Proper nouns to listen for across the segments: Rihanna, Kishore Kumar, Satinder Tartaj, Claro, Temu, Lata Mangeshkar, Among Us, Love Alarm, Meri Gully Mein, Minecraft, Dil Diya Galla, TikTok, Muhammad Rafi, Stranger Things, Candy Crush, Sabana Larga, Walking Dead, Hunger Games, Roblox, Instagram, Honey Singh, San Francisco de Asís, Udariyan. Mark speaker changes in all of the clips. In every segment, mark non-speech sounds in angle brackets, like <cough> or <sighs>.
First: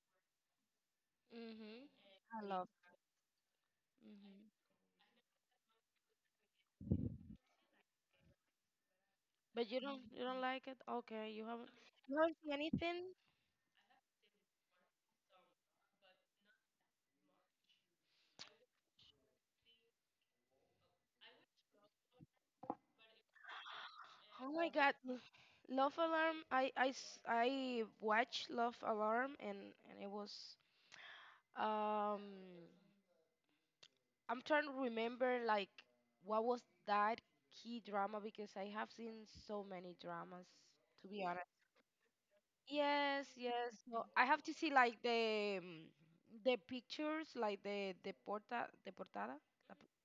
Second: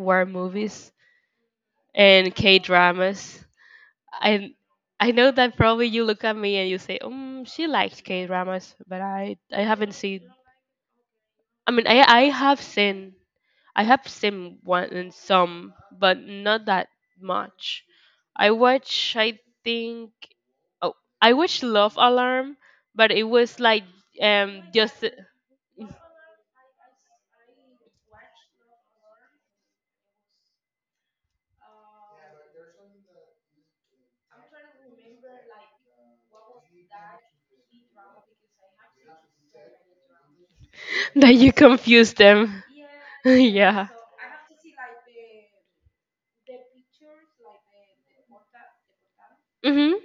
Speaker 1: war movies and
Speaker 2: I
Speaker 1: K
Speaker 2: love.
Speaker 1: dramas. I I know that probably you look at me and you say, "She likes K dramas," but I haven't seen. I mean, I
Speaker 2: You
Speaker 1: I
Speaker 2: haven't seen
Speaker 1: have
Speaker 2: anything?
Speaker 1: seen, I have seen one and some, but not that much. I watch. I think. Oh, I watched Love Alarm, but it was like just <laughs> that you confused them. <laughs> Yeah. Mhm.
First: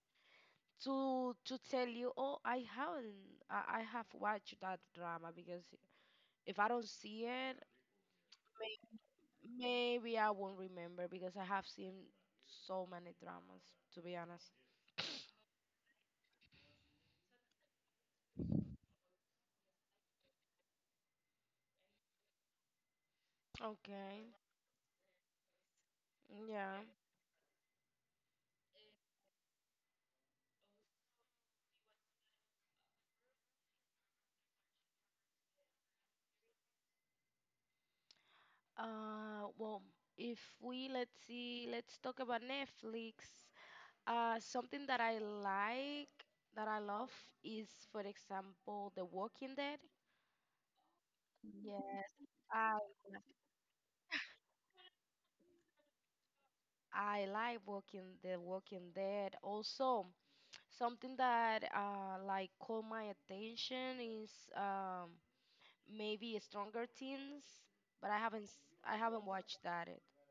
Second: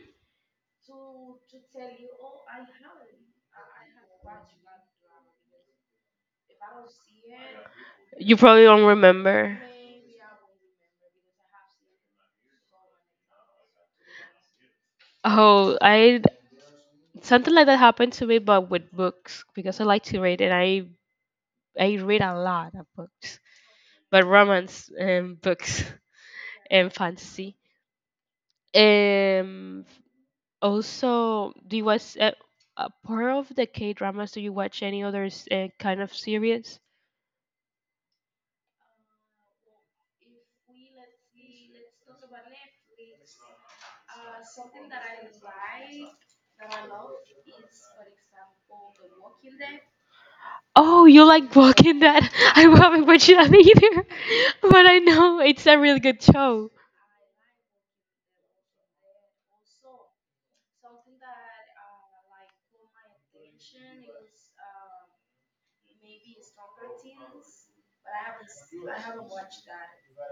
Speaker 1: You probably don't remember. Oh, I Something like that happened to me, but with books because I like to read and I read a lot of books, but romance and books <laughs> and fantasy. Um. Also, do you watch part of the K dramas? Do you watch any other kind of series? Oh, you like Walking Dead? <laughs> I haven't watched that either, <laughs> but I know it's a really good show.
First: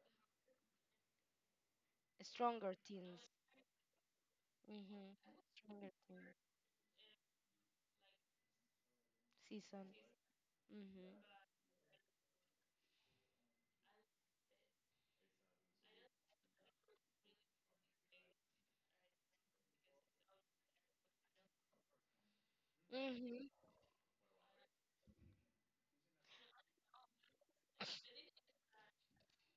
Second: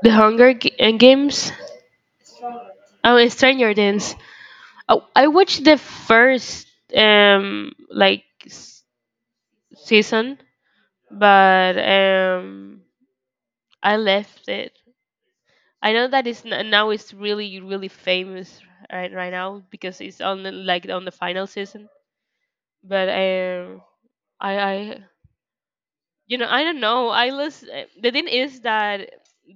Speaker 1: The Hunger Games. Oh, Stranger Things. Oh, I watched the first um like s- season, but I left it. I know that now it's really famous right now because it's on the, like on the final season. But I I I don't know. I was the thing is that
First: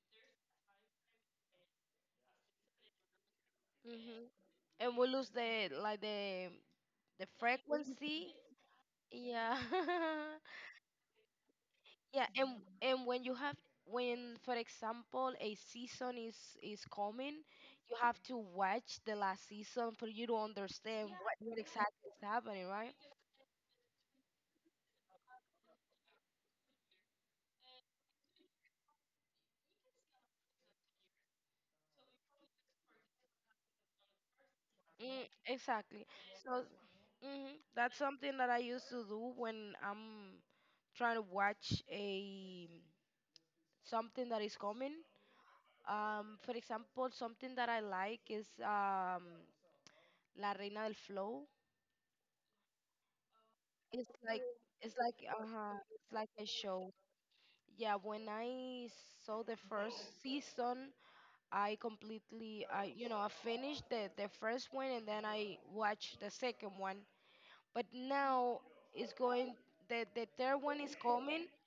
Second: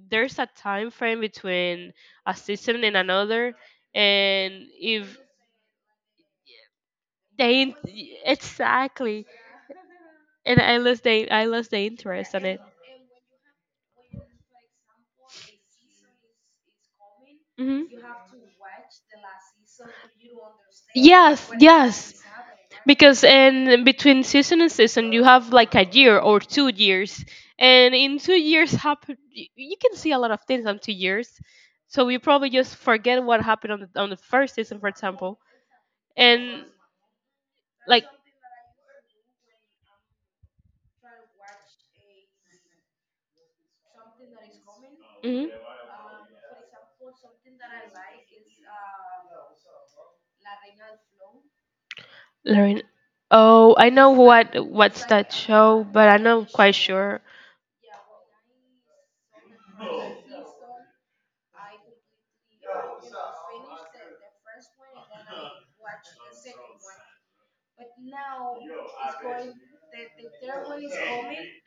Speaker 1: there's a time frame between a season and another, and if they, exactly, and I lost the interest on it. Hmm. Yes, yes. Because in between season and season, you have like a year or 2 years, and in 2 years, you can see a lot of things on 2 years. So we probably just forget what happened on the first season, for example, and like, mm, Lauren. Oh, I know what's that show, but I'm not quite sure.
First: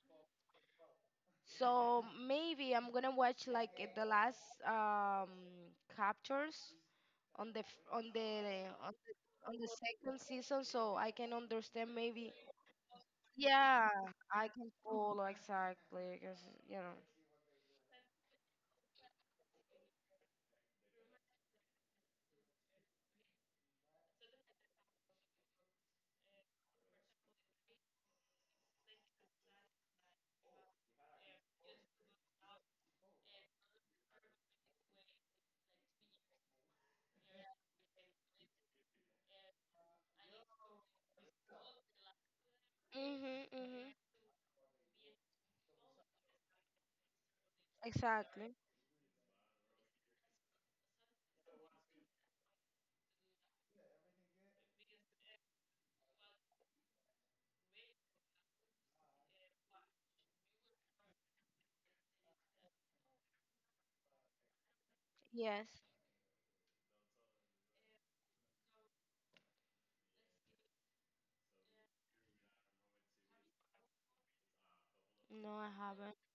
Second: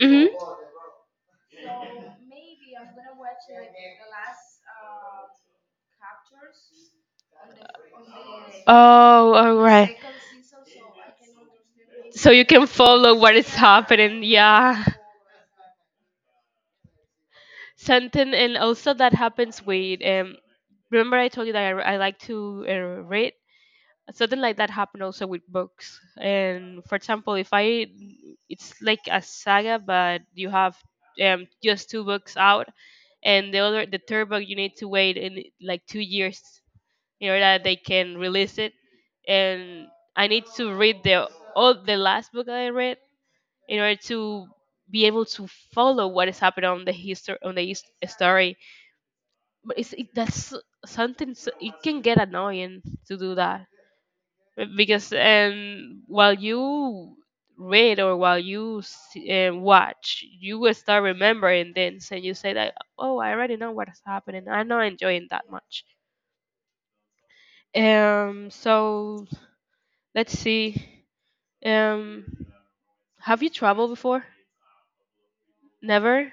Speaker 1: Mm-hmm. Oh, all right. So you can follow what is happening. Yeah. Something, and also that happens with Remember, I told you that I like to read. Something like that happened also with books. And for example, if I, it's like a saga, but you have just two books out, and the other, the third book, you need to wait in like 2 years in order that they can release it. And I need to read the all the last book that I read in order to be able to follow what is happening on the history on the his- story. But it's it, that's so, something so, it can get annoying to do that because while you read or while you watch you will start remembering things and you say that, oh, I already know what's happening, I'm not enjoying that much. So let's see. Um, have you traveled before? Never.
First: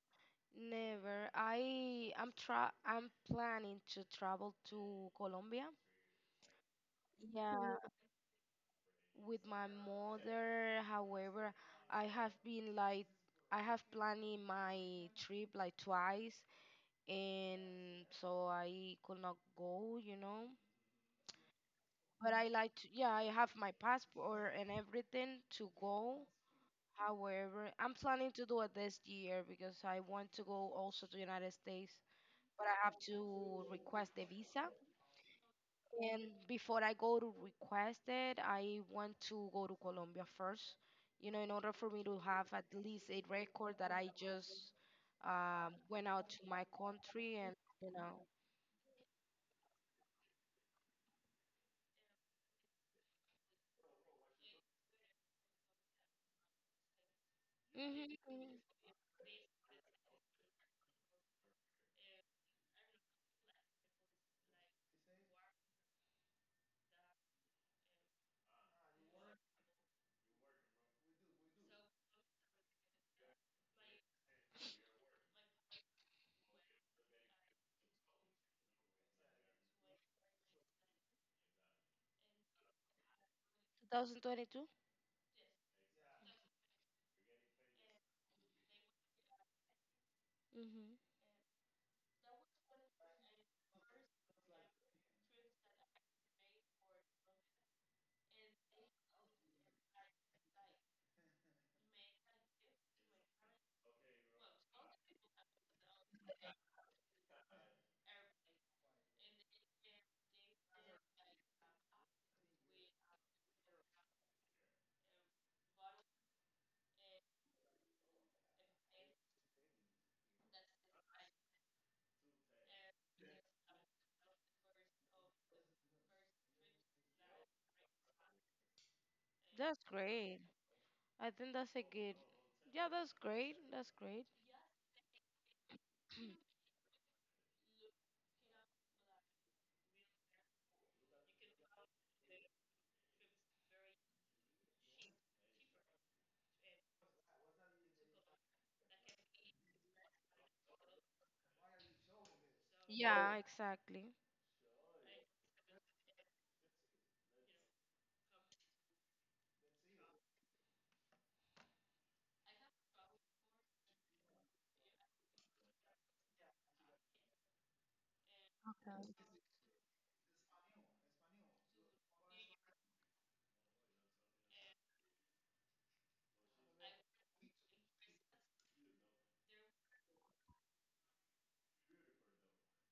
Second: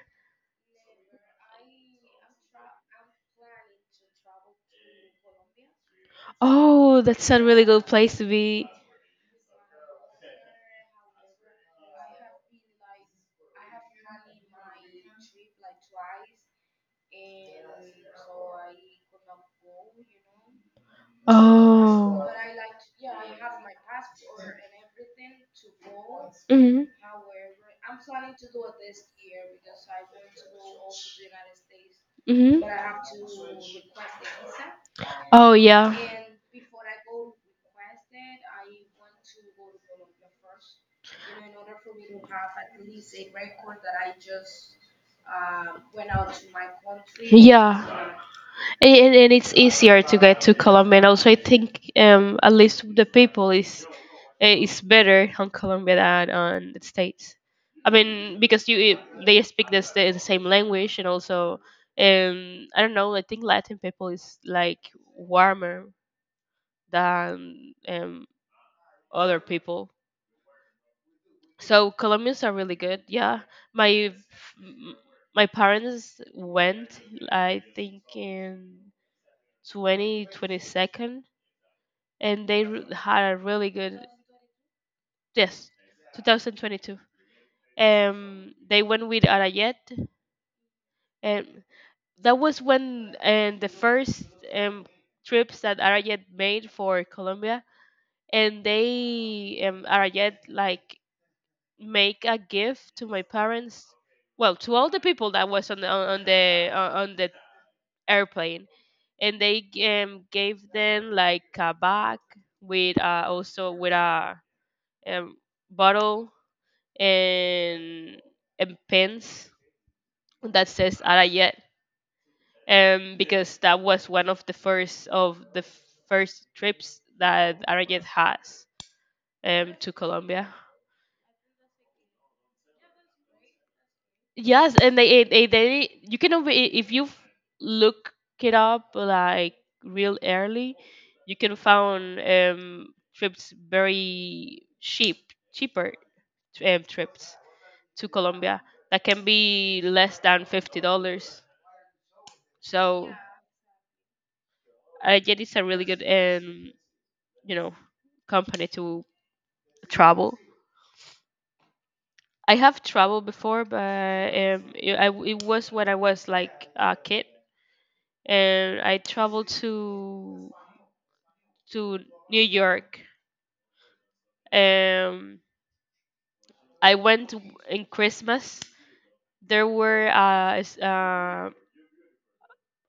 Speaker 1: Oh, that's a really
Speaker 2: Yeah.
Speaker 1: good place to be. Oh. Mhm. Mhm. Oh yeah. Yeah. And it's easier to get to Colombia. And also, I think at least the people is it's better on Colombia than on the States. I mean, because they speak the same language and also, I don't know. I think Latin people is like warmer than other people. So Colombians are really good. Yeah, my f- m- my parents went. I think in 2022, and they had a really good, yes, 2022. They went with Arayet, and that was when, and the first um trips that Arayet made for Colombia, and they, Arayet like make a gift to my parents, well to all the people that was on the on the airplane, and they gave them like a bag with also with a um bottle and and pens that says Arayet, because that was one of the first trips that Arayet has, to Colombia. Yes, and they you can if you look it up like real early, you can find trips very cheap, cheaper trips to Colombia that can be less than $50. So Arayet is a really good, you know company to. Trouble. I have trouble before, but it was when I was like a kid, and I traveled to to New York. Um, I went in Christmas. There were uh, s- uh,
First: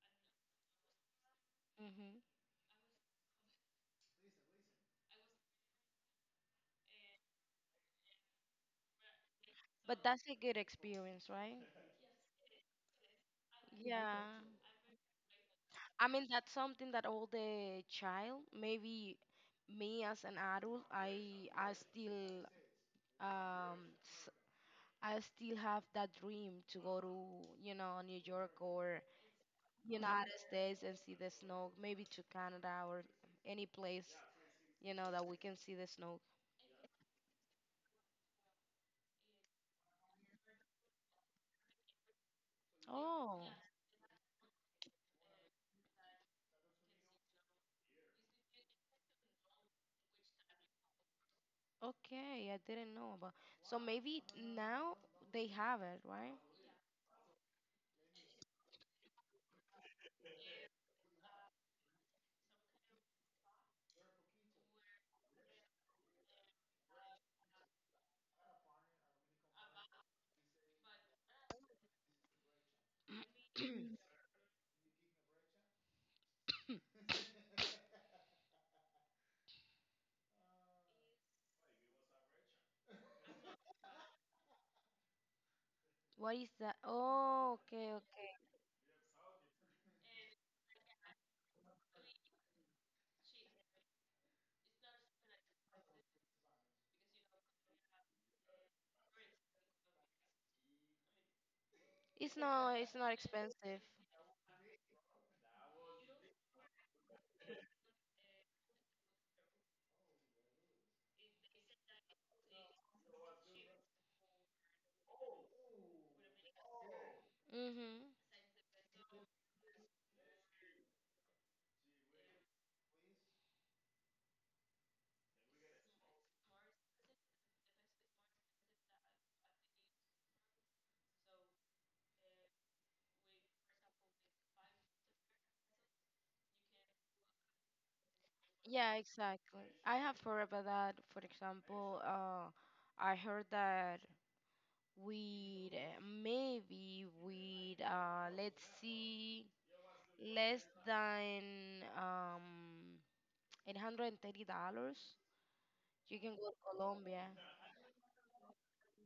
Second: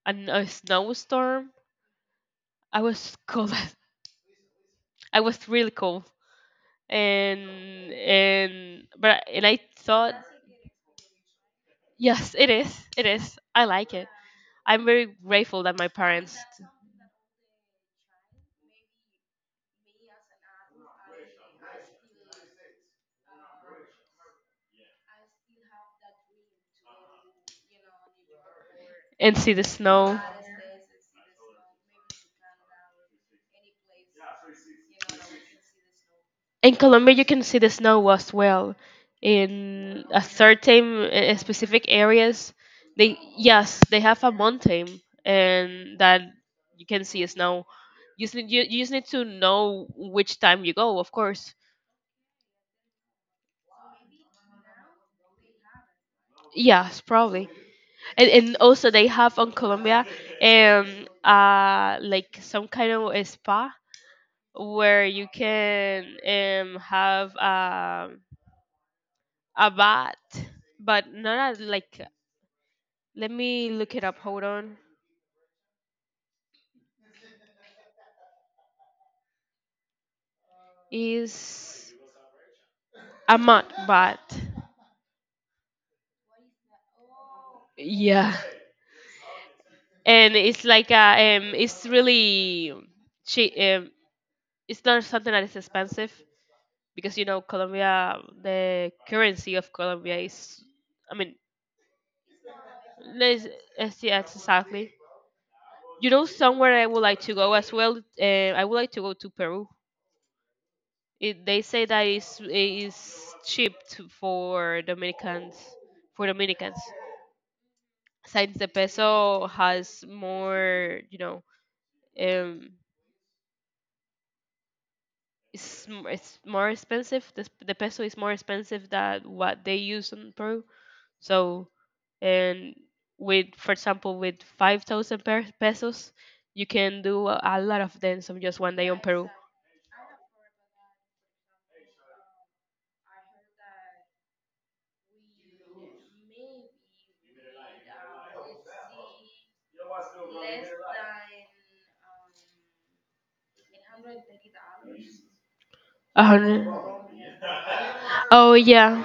Speaker 1: an, a snowstorm. I was cold. <laughs> I was really cold, and but and I thought, yes, it is. It is. I like it. I'm very grateful that my parents and see the snow. In Colombia, you can see the snow as well. In a certain specific areas, they, yes, they have a mountain and that you can see snow. You just need, you just need to know which time you go, of course. Yes, probably. And also they have on Colombia um like some kind of a spa where you can have a bat, but not a, like. Let me look it up. Hold on. Is a mud bat. Yeah, and it's like a. It's really cheap. It's not something that is expensive because you know Colombia. The currency of Colombia is. I mean, let's, let's see, that's exactly. You know, somewhere I would like to go as well. I would like to go to Peru. It, they say that it's cheap to, for Dominicans, for Dominicans since the peso has more, you know, um it's more expensive, the peso is more expensive than what they use in Peru, so, and with, for example, with 5,000 pesos you can do a lot of dance on just one day on Peru. 100. Oh yeah.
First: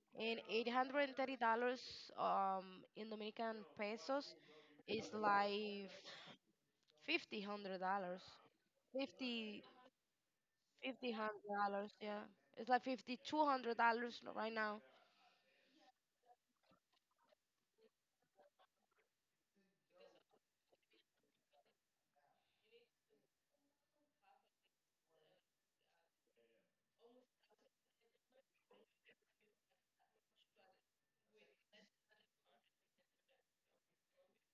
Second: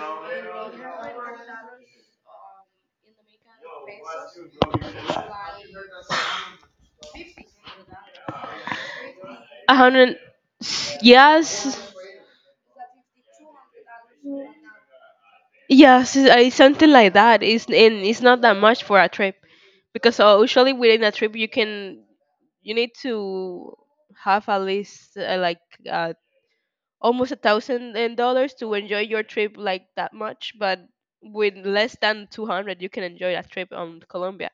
Speaker 1: 100, yes, yes, it's something like that. It's and it's not that much for a trip, because usually within a trip you can, you need to have at least uh, almost $1,000 and to enjoy your trip like that much. But with less than 200, you can enjoy a trip on Colombia.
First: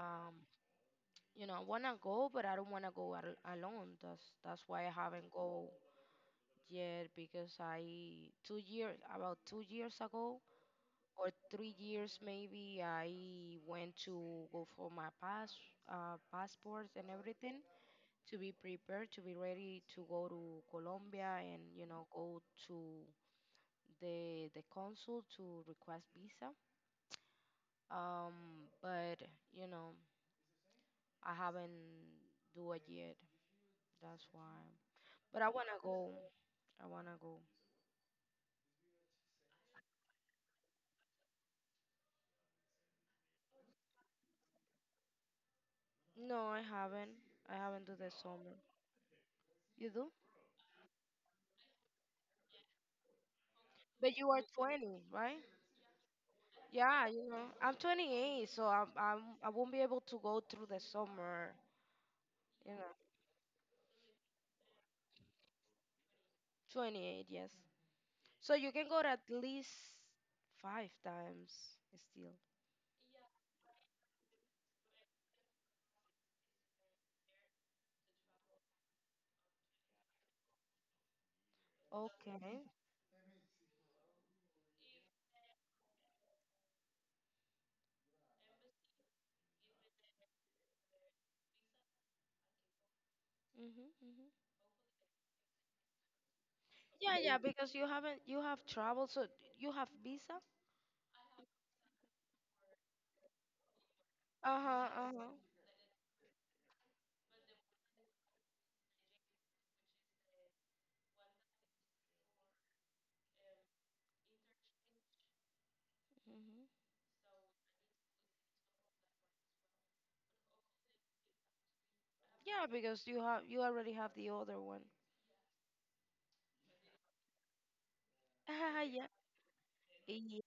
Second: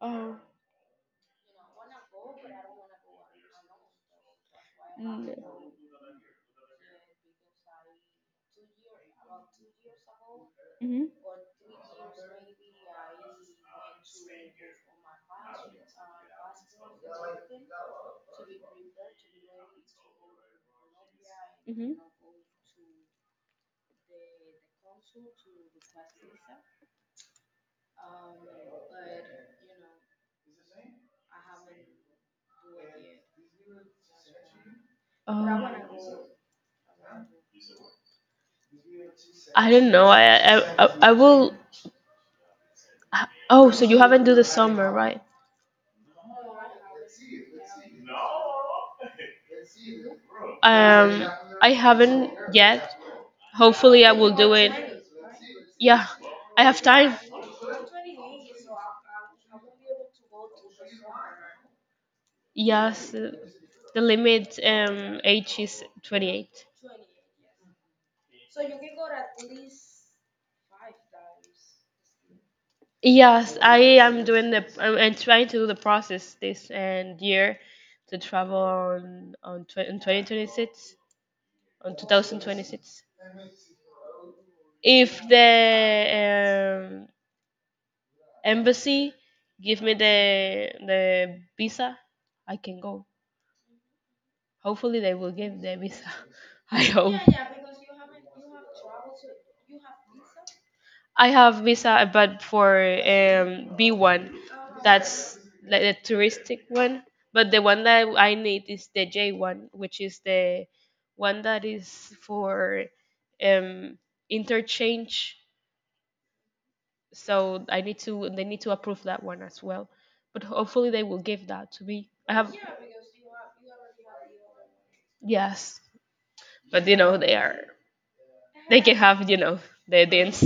Speaker 1: Oh. Mm-hmm. Mm-hmm. Oh. I don't know. I will. Oh, so you haven't do the summer, right? Um, I haven't yet. Hopefully, I will do it. Yeah, I have time. Yes, the limit age is 28. Yes, I am doing the. I'm trying to do the process this and year to travel in 2026, on 2026. If the um, embassy give me the visa, I can go. Hopefully, they will give the visa. <laughs> I hope. I have visa, but for B one, that's like the touristic one. But the one that I need is the J one, which is the one that is for um, interchange, so I need to, they need to approve that one as well. But hopefully they will give that to me. I have yes, but you know they are, they can have, you know, their dance.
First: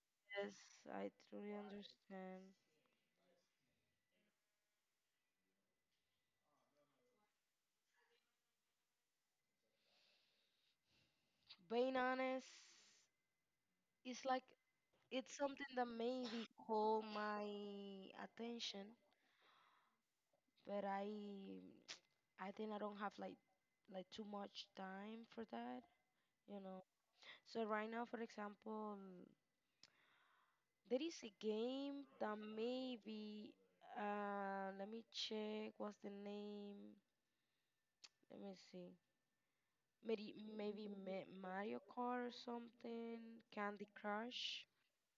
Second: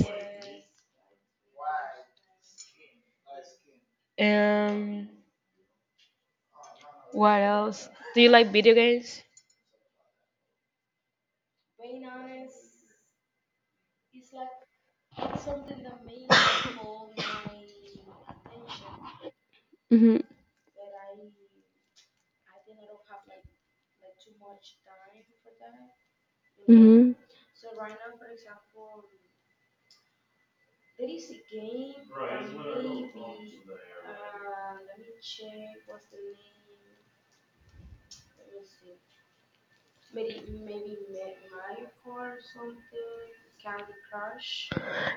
Speaker 1: Um, what else? Do you like video games? Mhm. Mhm.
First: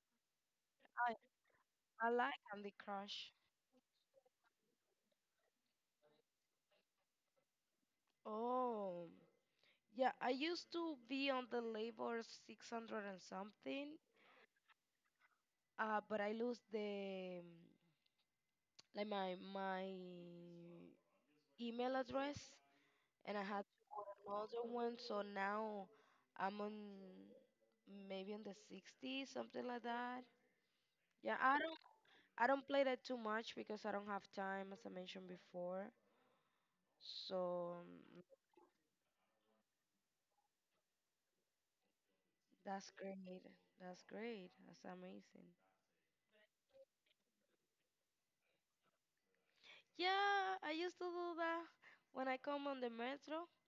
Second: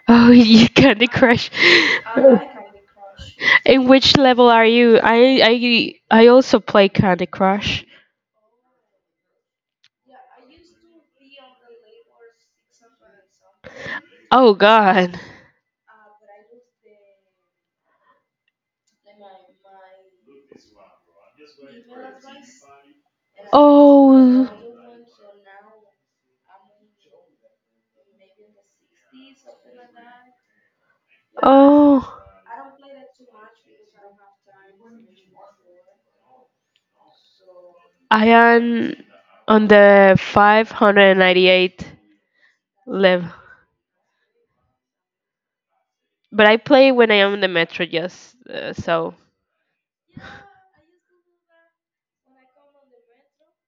Speaker 1: Oh, <laughs> you Candy Crush. In which level are you? I also play Candy Crush. Oh God. Oh, oh, I am on the 598 level, but I play when I am in the metro, just so.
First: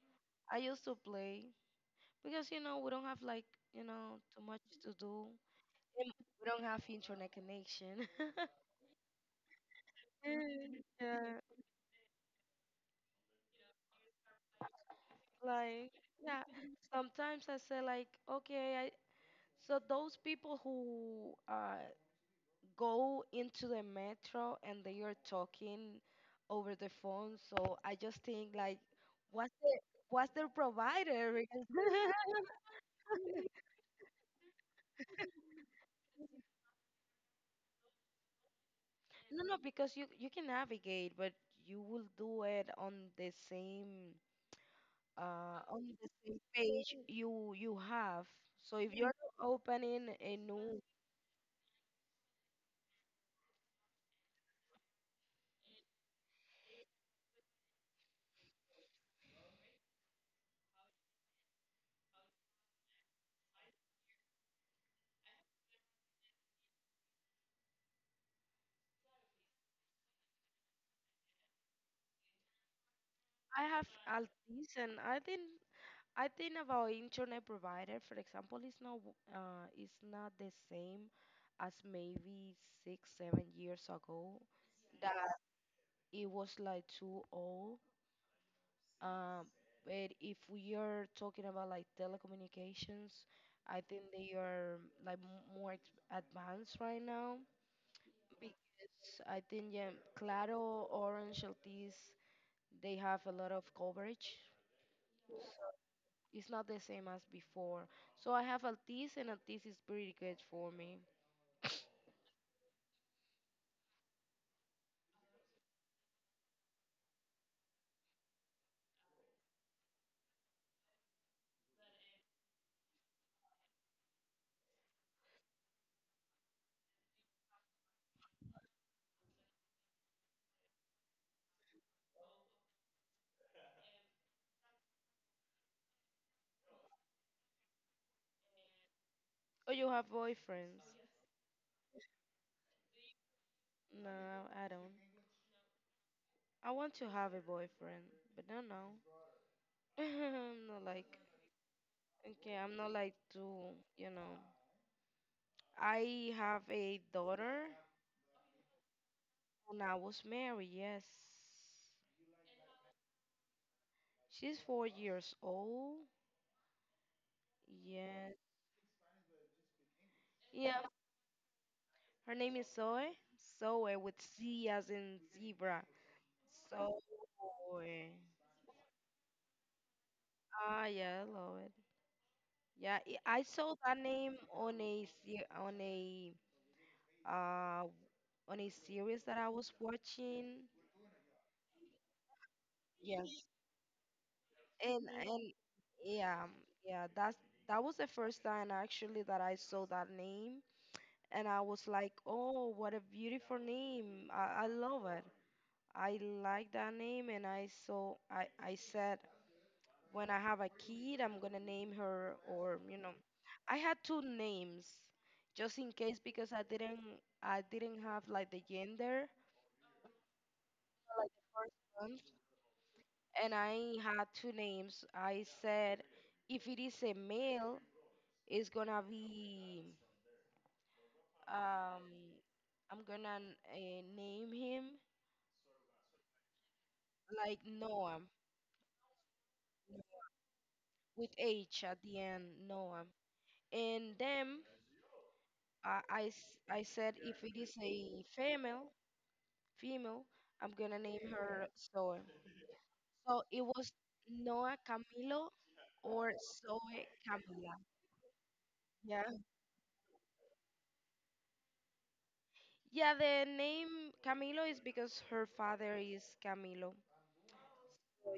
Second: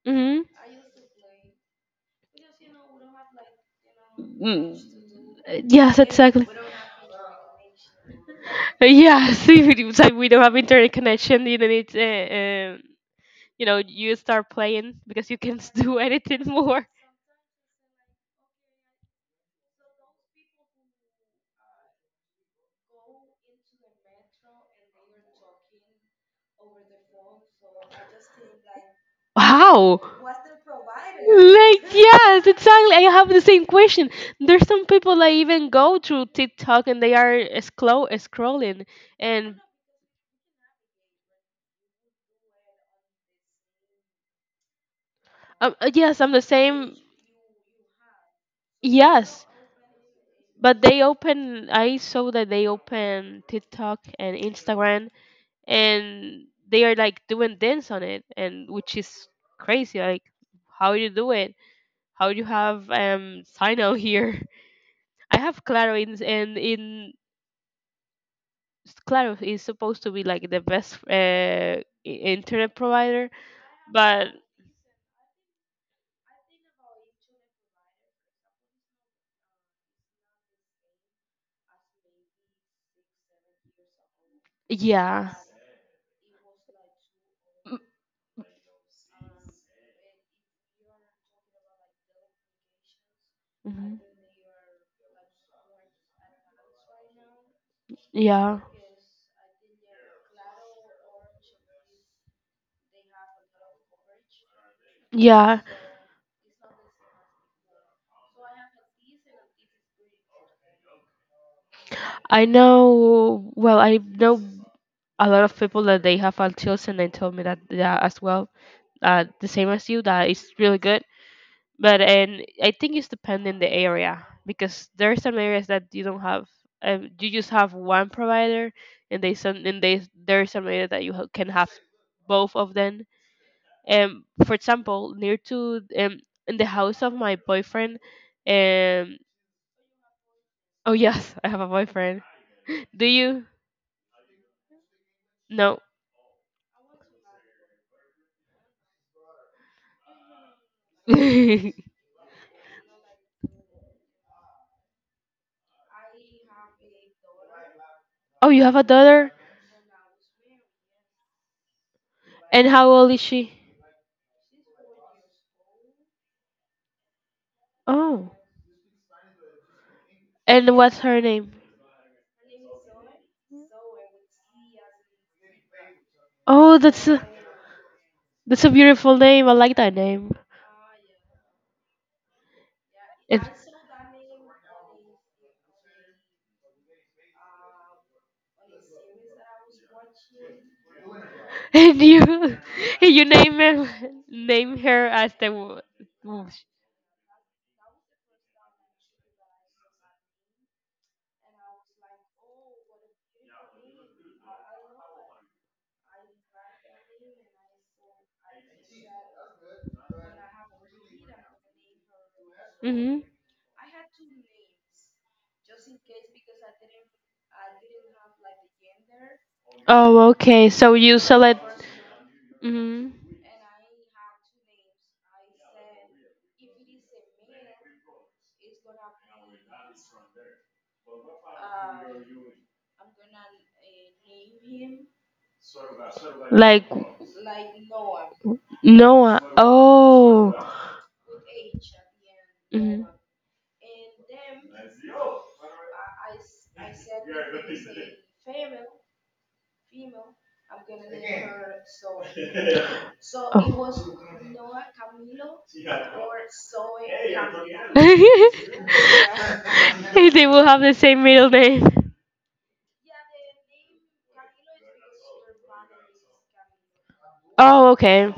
Speaker 1: Hmm. Mm, yes, exactly. Yes, <laughs> if it was like <laughs> we don't have internet connection, you don't need, you know, you start playing because you can <laughs> do anything more. How? Like yes, exactly. I have the same question. There's some people that even go through TikTok and they are scrolling, and yes, I'm the same. Yes, but they open. I saw that they open TikTok and Instagram, and they are like doing dance on it, and which is crazy. Like, how you do it? How you have sign out here? <laughs> I have Claro in Claro is supposed to be like the best internet provider, but yeah. Mhm. Yeah, yeah. I know. Well, I know a lot of people that they have autism, and they told me that, yeah, as well. The same as you, that it's really good. But and I think it's depending the area because there are some areas that you don't have. You just have one provider, and they, there are some areas that can have both of them. For example, near to in the house of my boyfriend, um oh <laughs> yes, I have a boyfriend. Do you? No. <laughs> Oh, you have a daughter, and how old is she? Oh, and what's her name? Oh, that's a, that's a beautiful name. I like that name. <laughs> And you name her as the, mm-hmm. Oh, okay. So you select, mm-hmm, like Noah. Oh. Mm-hmm. <laughs> They
Speaker 2: Yeah.
Speaker 1: will have the same middle name. Oh, okay.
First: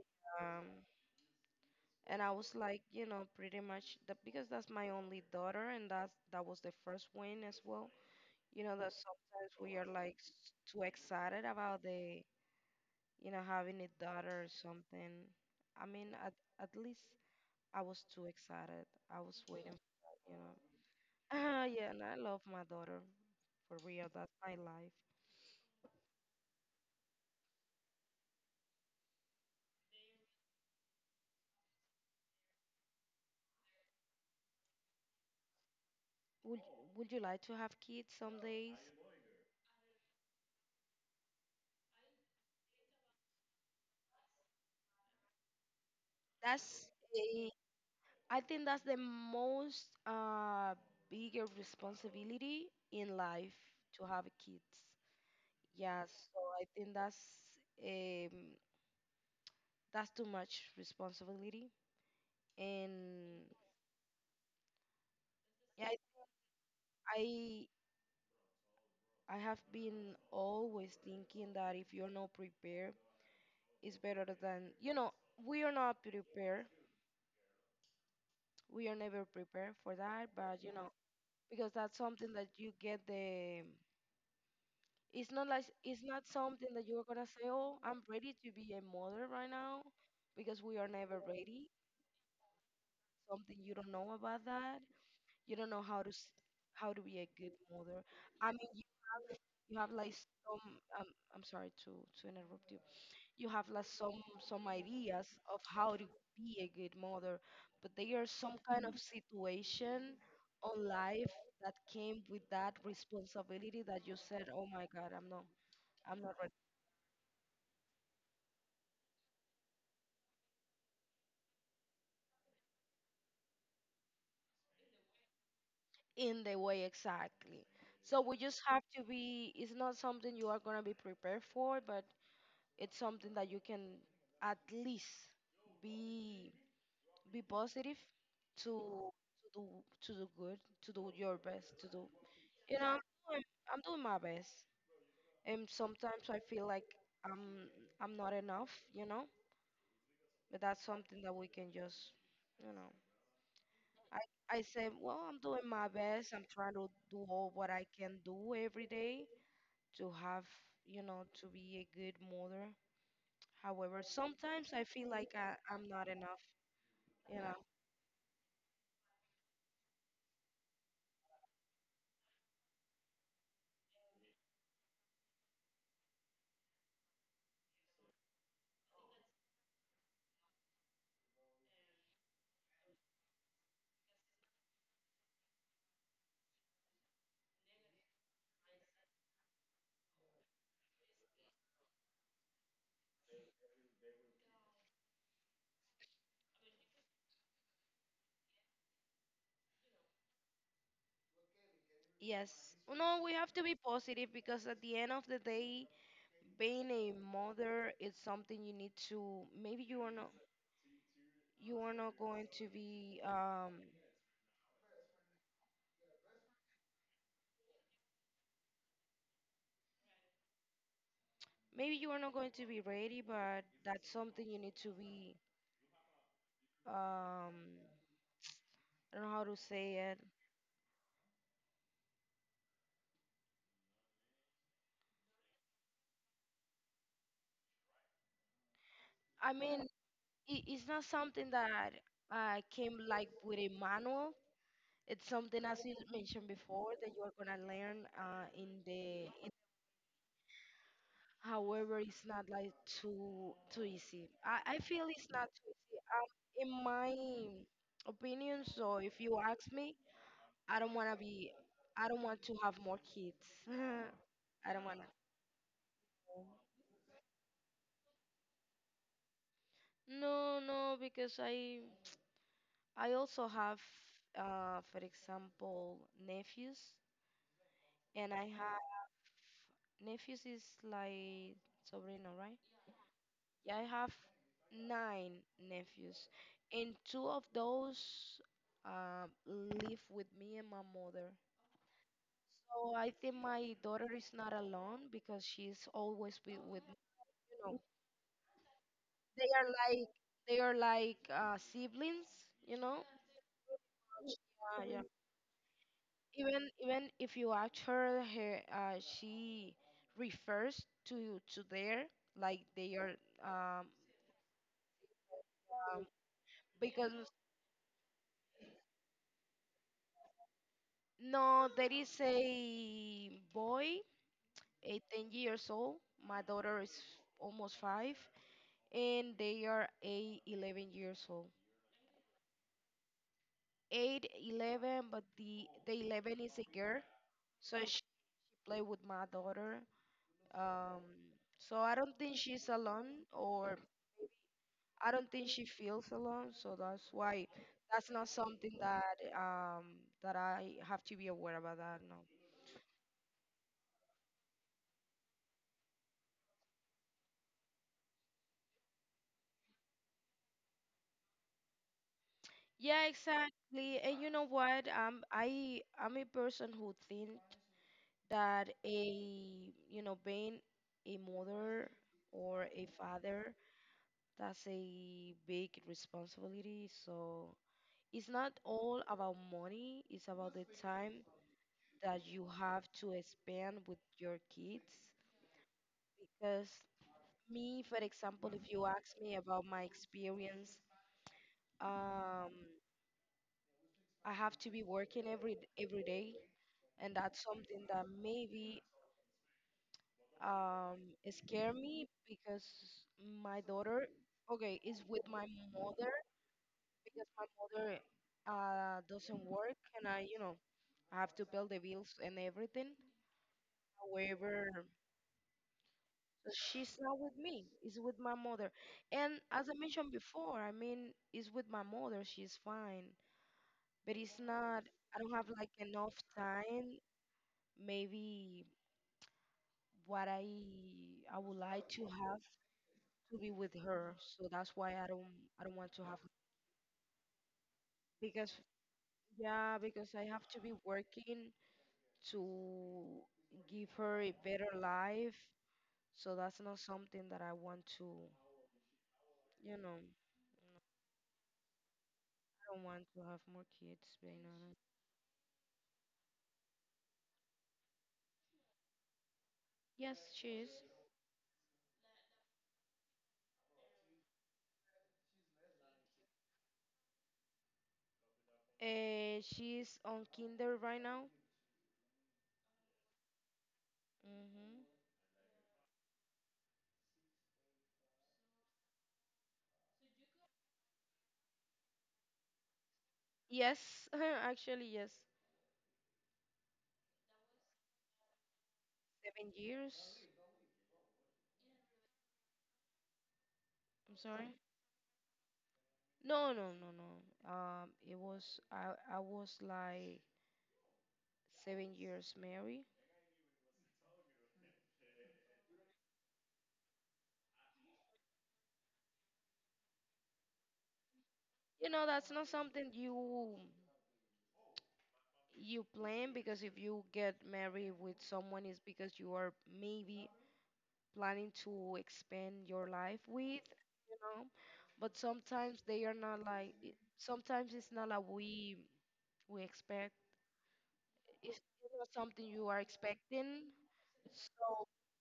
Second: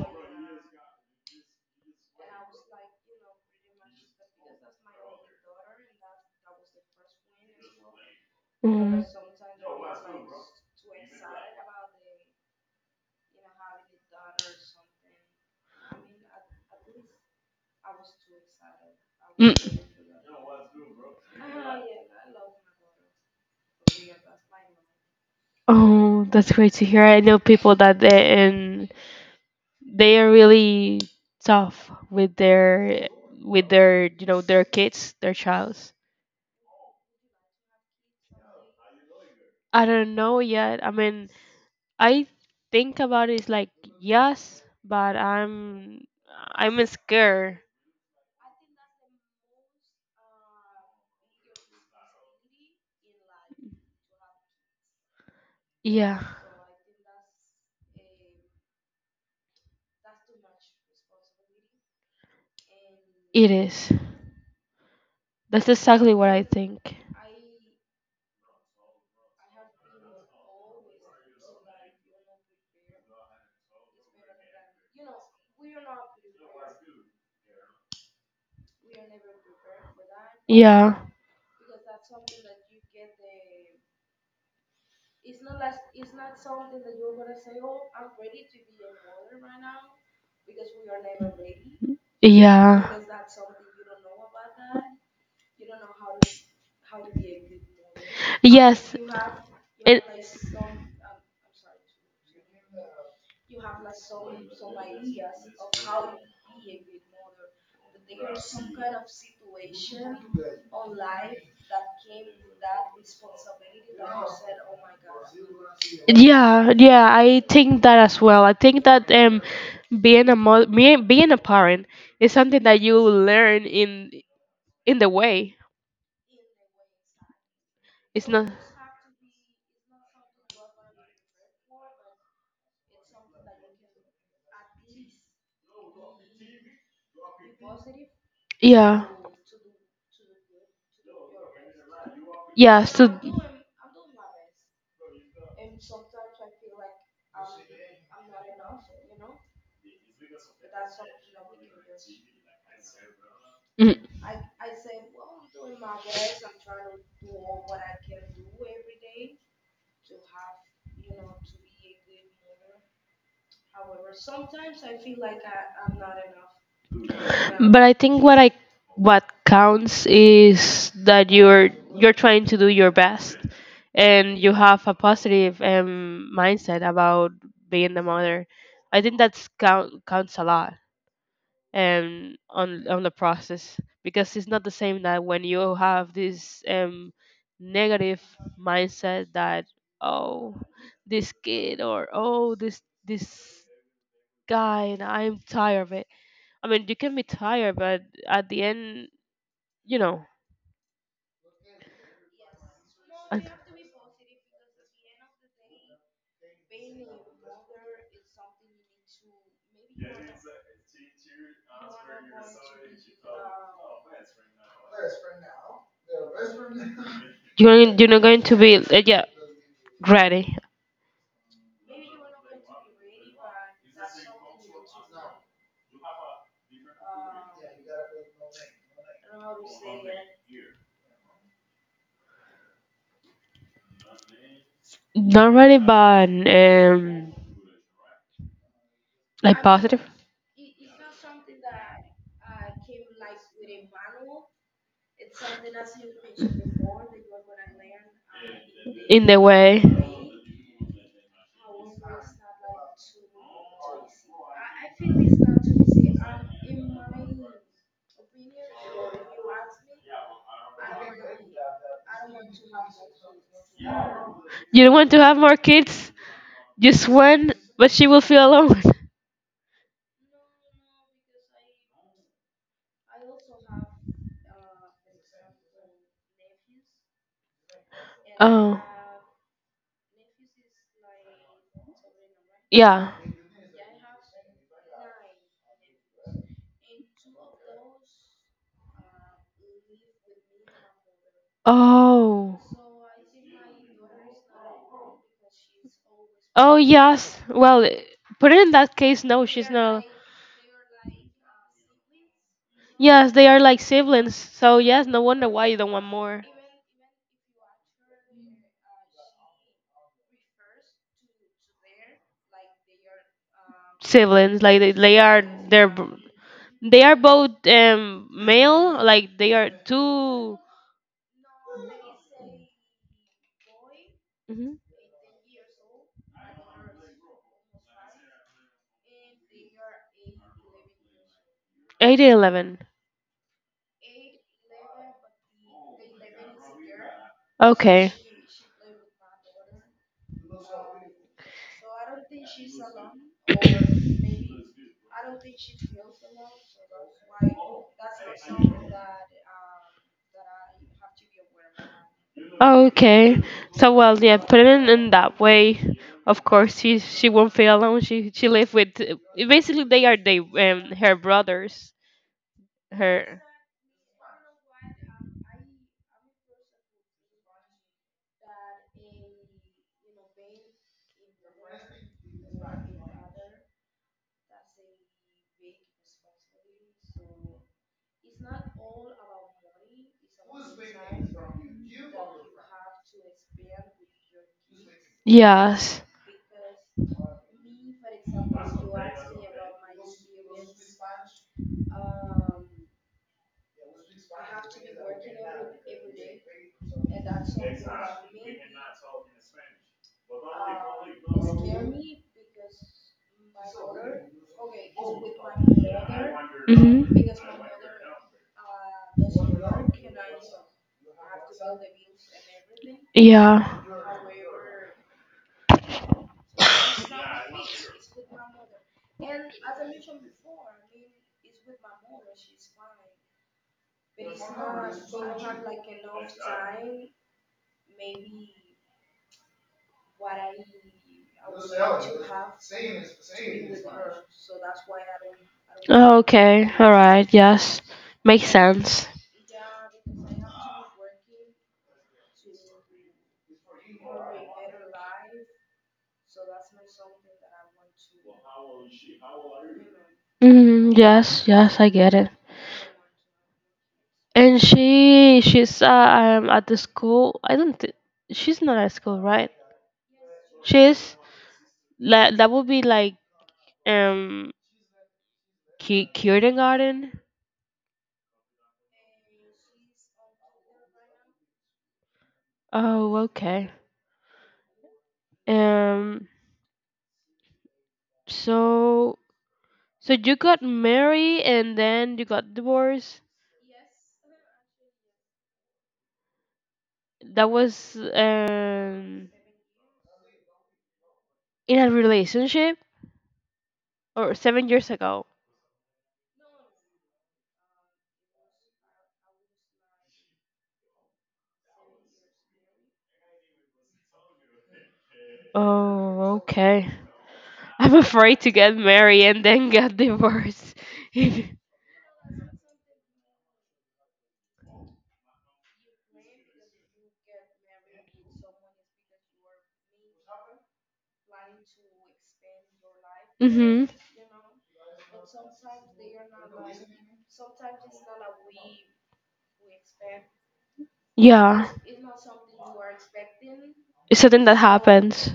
Speaker 1: Mhm. Mm. Oh, that's great to hear. I know people that they are really tough with their their kids, their childs. I don't know yet. I mean, I think about it like yes, but I'm scared. Yeah, it is. That's exactly what I think. Yeah. Yeah. Yes. It, yeah, yeah, I think that as well. I think that being a being a parent is something that you learn in the way. It's not, yeah. Yeah. So. Mhm. But I think what counts is that you're trying to do your best, and you have a positive mindset about being the mother. I think that's count counts a lot, on the process, because it's not the same that when you have this negative mindset that, oh, this kid, or oh, this guy, and I'm tired of it. I mean, you can be tired, but at the end, you know, I- you're not going to be ready. Not ready, but like positive in the way. You don't want to have more kids. Just one, but she will feel alone. <laughs> Oh, yeah. Oh, oh yes. Well, put it in that case. No, she's not. Yes, they are like siblings. So yes, no wonder why you don't want more siblings. Like they are they're b- both male. Like they are two, Mhm, 8 and 11. Okay. Okay. So well, yeah, put it in that way. Of course, she won't feel alone. She live with basically they are they her brothers. Her Yes. Hmm. Yeah. Okay. All right. Yes. Makes sense. Hmm. Yes. Yes. I get it. And she she's at the school. I don't. She's not at school, right? She's like that would be like um kindergarten. Oh, okay. Um. So so you got married and then you got divorced. That was in a relationship or 7 years ago. Oh, okay. I'm afraid to get married and then get divorced. <laughs> Mm-hmm. Yeah. It's something that happens.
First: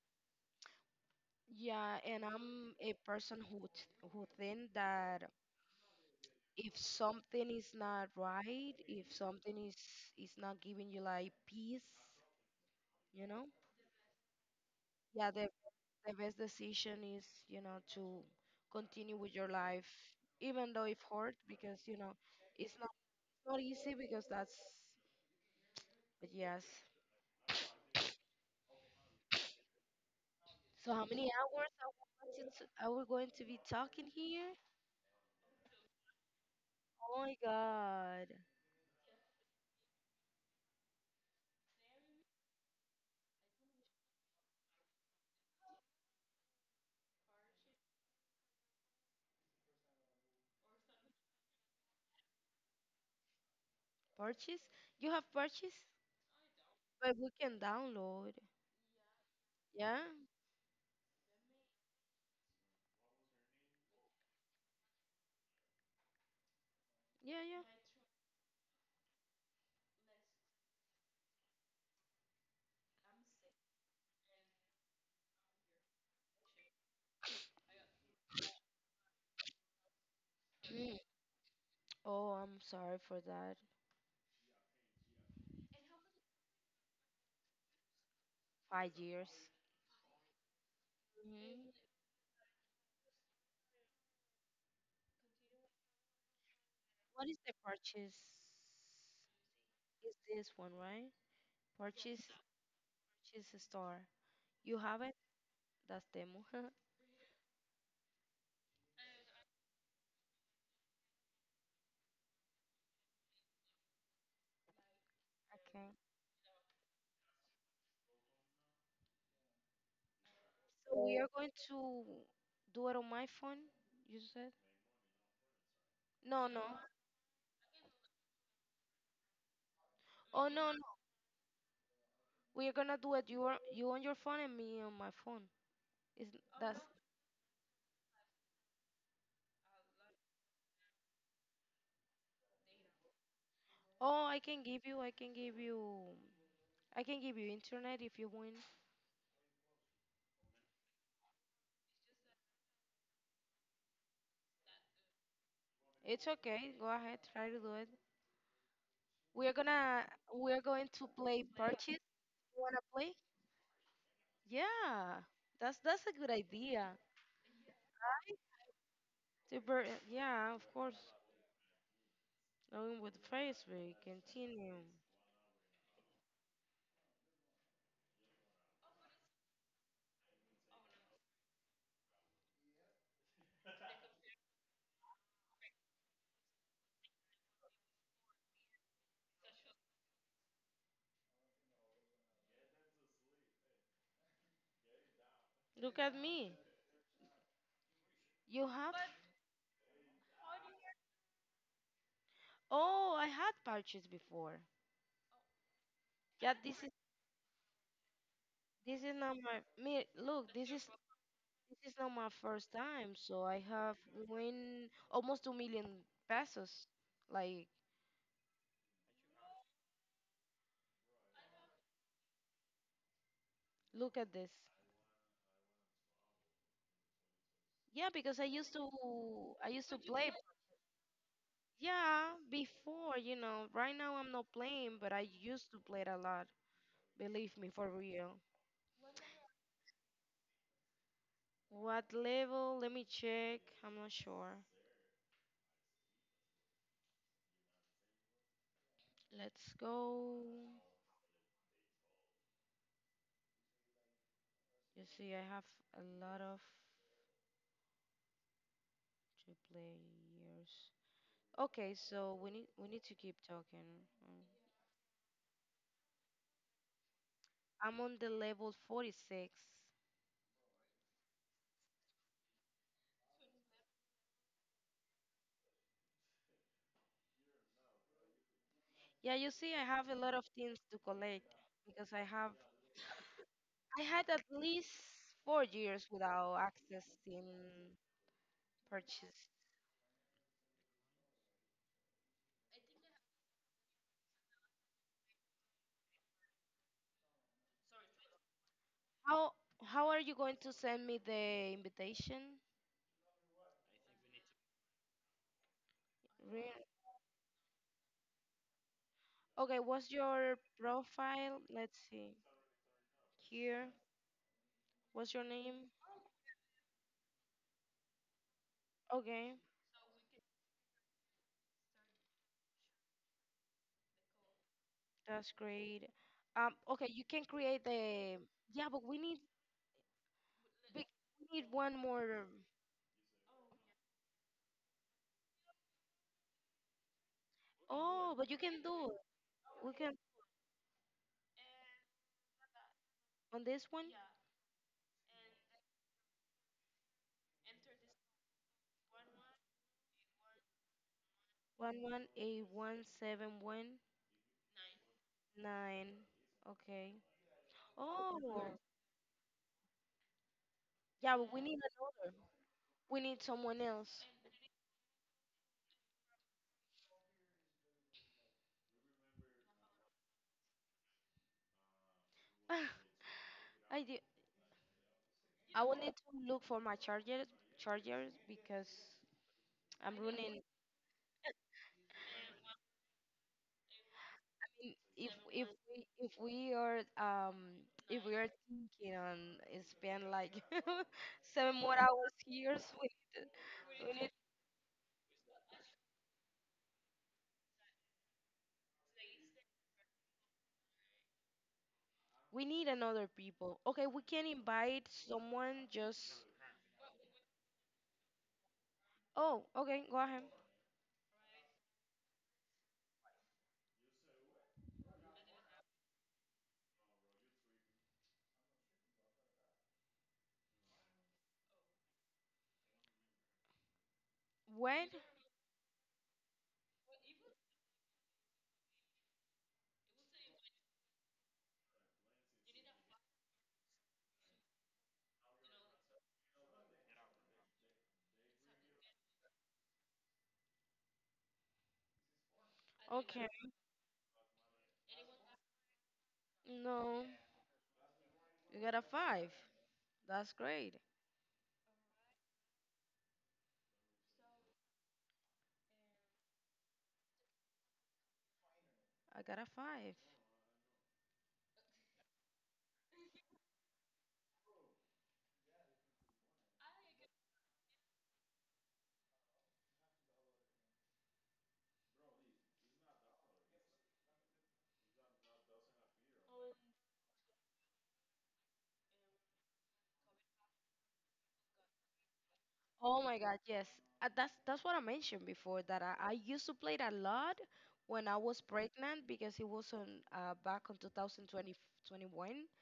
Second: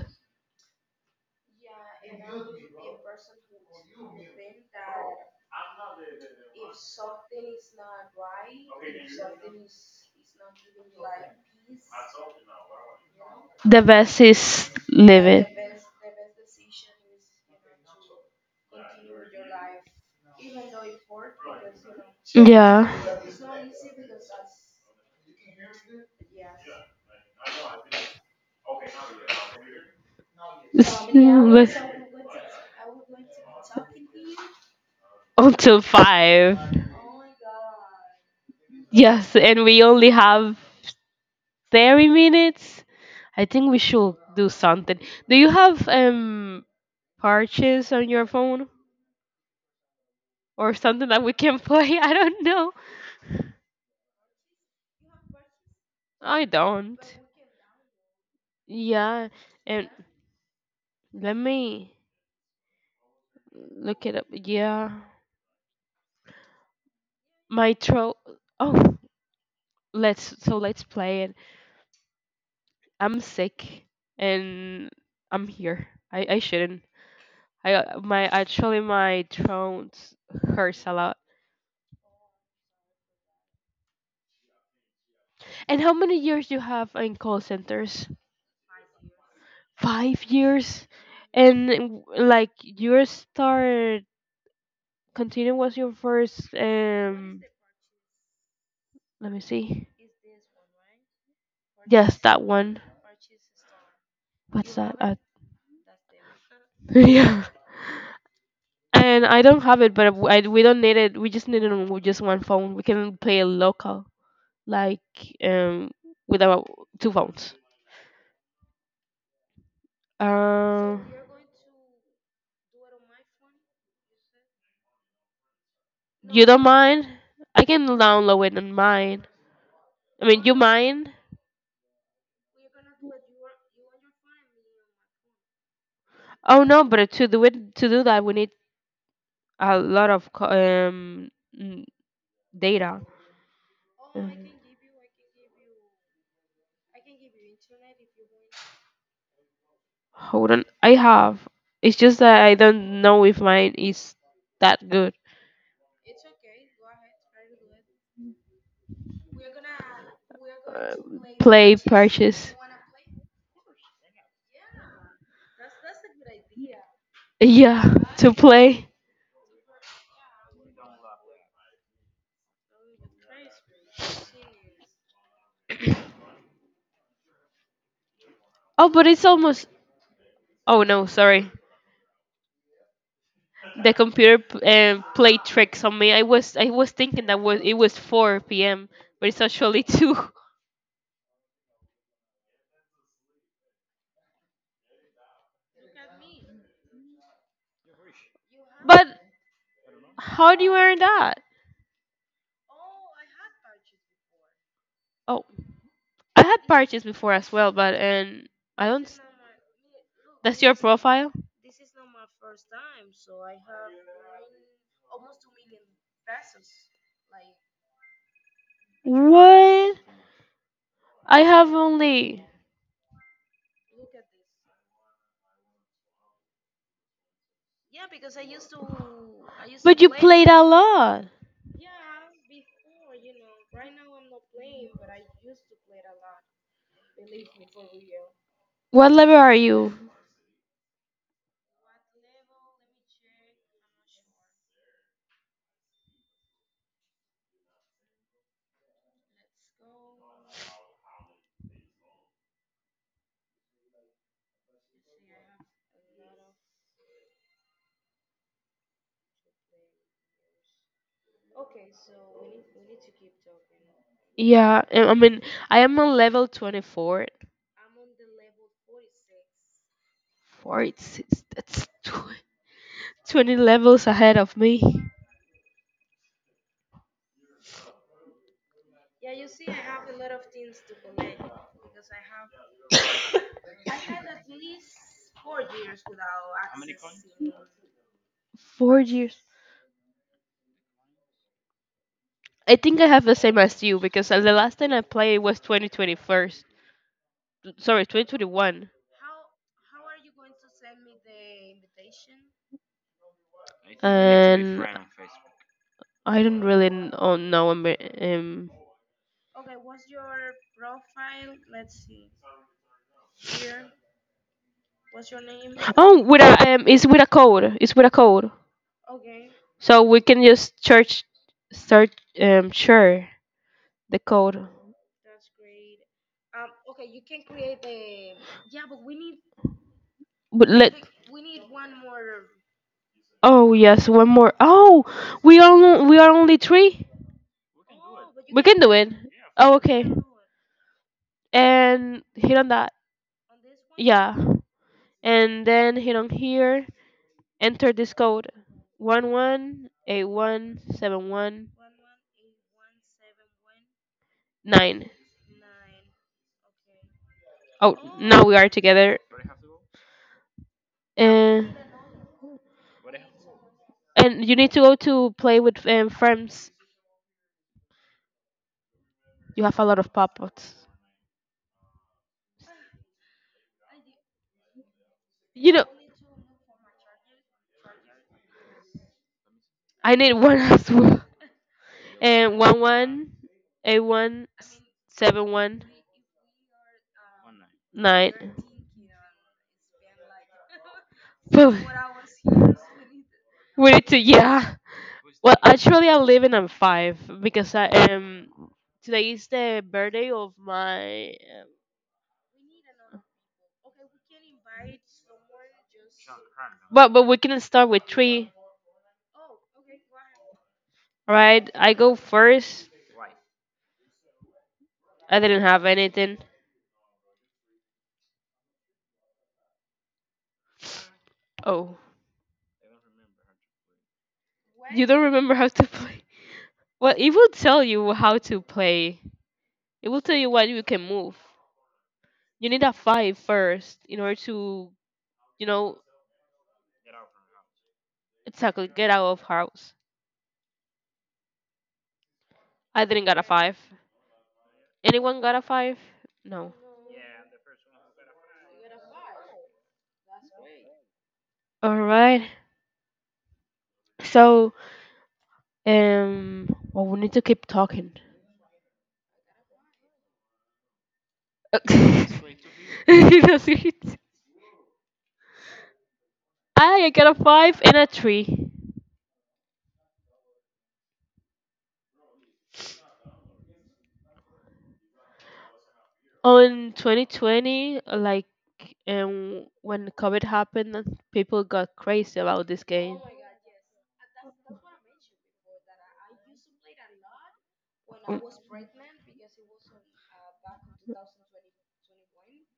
Speaker 1: The best is live it. Yeah. It's- but- until five. Yes, and we only have 30 minutes. I think we should do something. Do you have parches on your phone or something that we can play? <laughs> I don't know. I don't. Yeah, and let me look it up. Yeah, my throat. Oh, let's play it. I'm sick, and I'm here. I shouldn't. I my actually my throat hurts a lot. And how many years you have in call centers? 5 years, and like your start continuing was your first. Let me see. Yes, that one. What's that? <laughs> Yeah. And I don't have it, but we don't need it. We just need it on just one phone. We can play a local, like, um, with our two phones. Uh, you don't mind? I can download it on mine. I mean, you mind? Oh no, but to do that, we need a lot of mm, data. Um, Hold on, I have. It's just that I don't know if mine is that good. Uh, Play purchase. Yeah, to play. Oh, but it's almost. Oh no, sorry. The computer played tricks on me. I was thinking that was it was 4 p.m., but it's actually two. <laughs> But how do you earn that? Oh, I had purchased before as well, but and I don't. That's your profile? What? I have only. But you played a lot. What level are you? Yeah, I mean, I am on level 24. 46. That's 20 levels ahead of me. 4 years. I think I have the same as you because the last time I played was 2021st. Sorry, 2021. And I don't really know Oh, with a it's with a code. It's with a code, so we can just search, search share the code. But let. Oh yes, one more. Oh, we are only three. We do it. Oh, okay. And hit on that. Yeah. And then hit on here. Enter this code. 1181719. Oh, now, oh, we are together. And and you need to go to play with, friends. You have a lot of puppets. You know, I need one, <laughs> as well. And one one, a one, 71, nine. <laughs> But we need to, yeah. Well, actually, I live in a five because I am. Today is the birthday of my. But we can start with three, right? I go first. I didn't have anything. Oh, you don't remember how to <laughs> play? Well, it will tell you how to play. It will tell you what you can move. You need a five first in order to, you know, exactly get out of house. I didn't got a five. Anyone got a five? No. All right. So, um, well, we need to keep talking. <laughs> That's great. I got a five and a three. On 2020, like, when COVID happened and people got crazy about this game.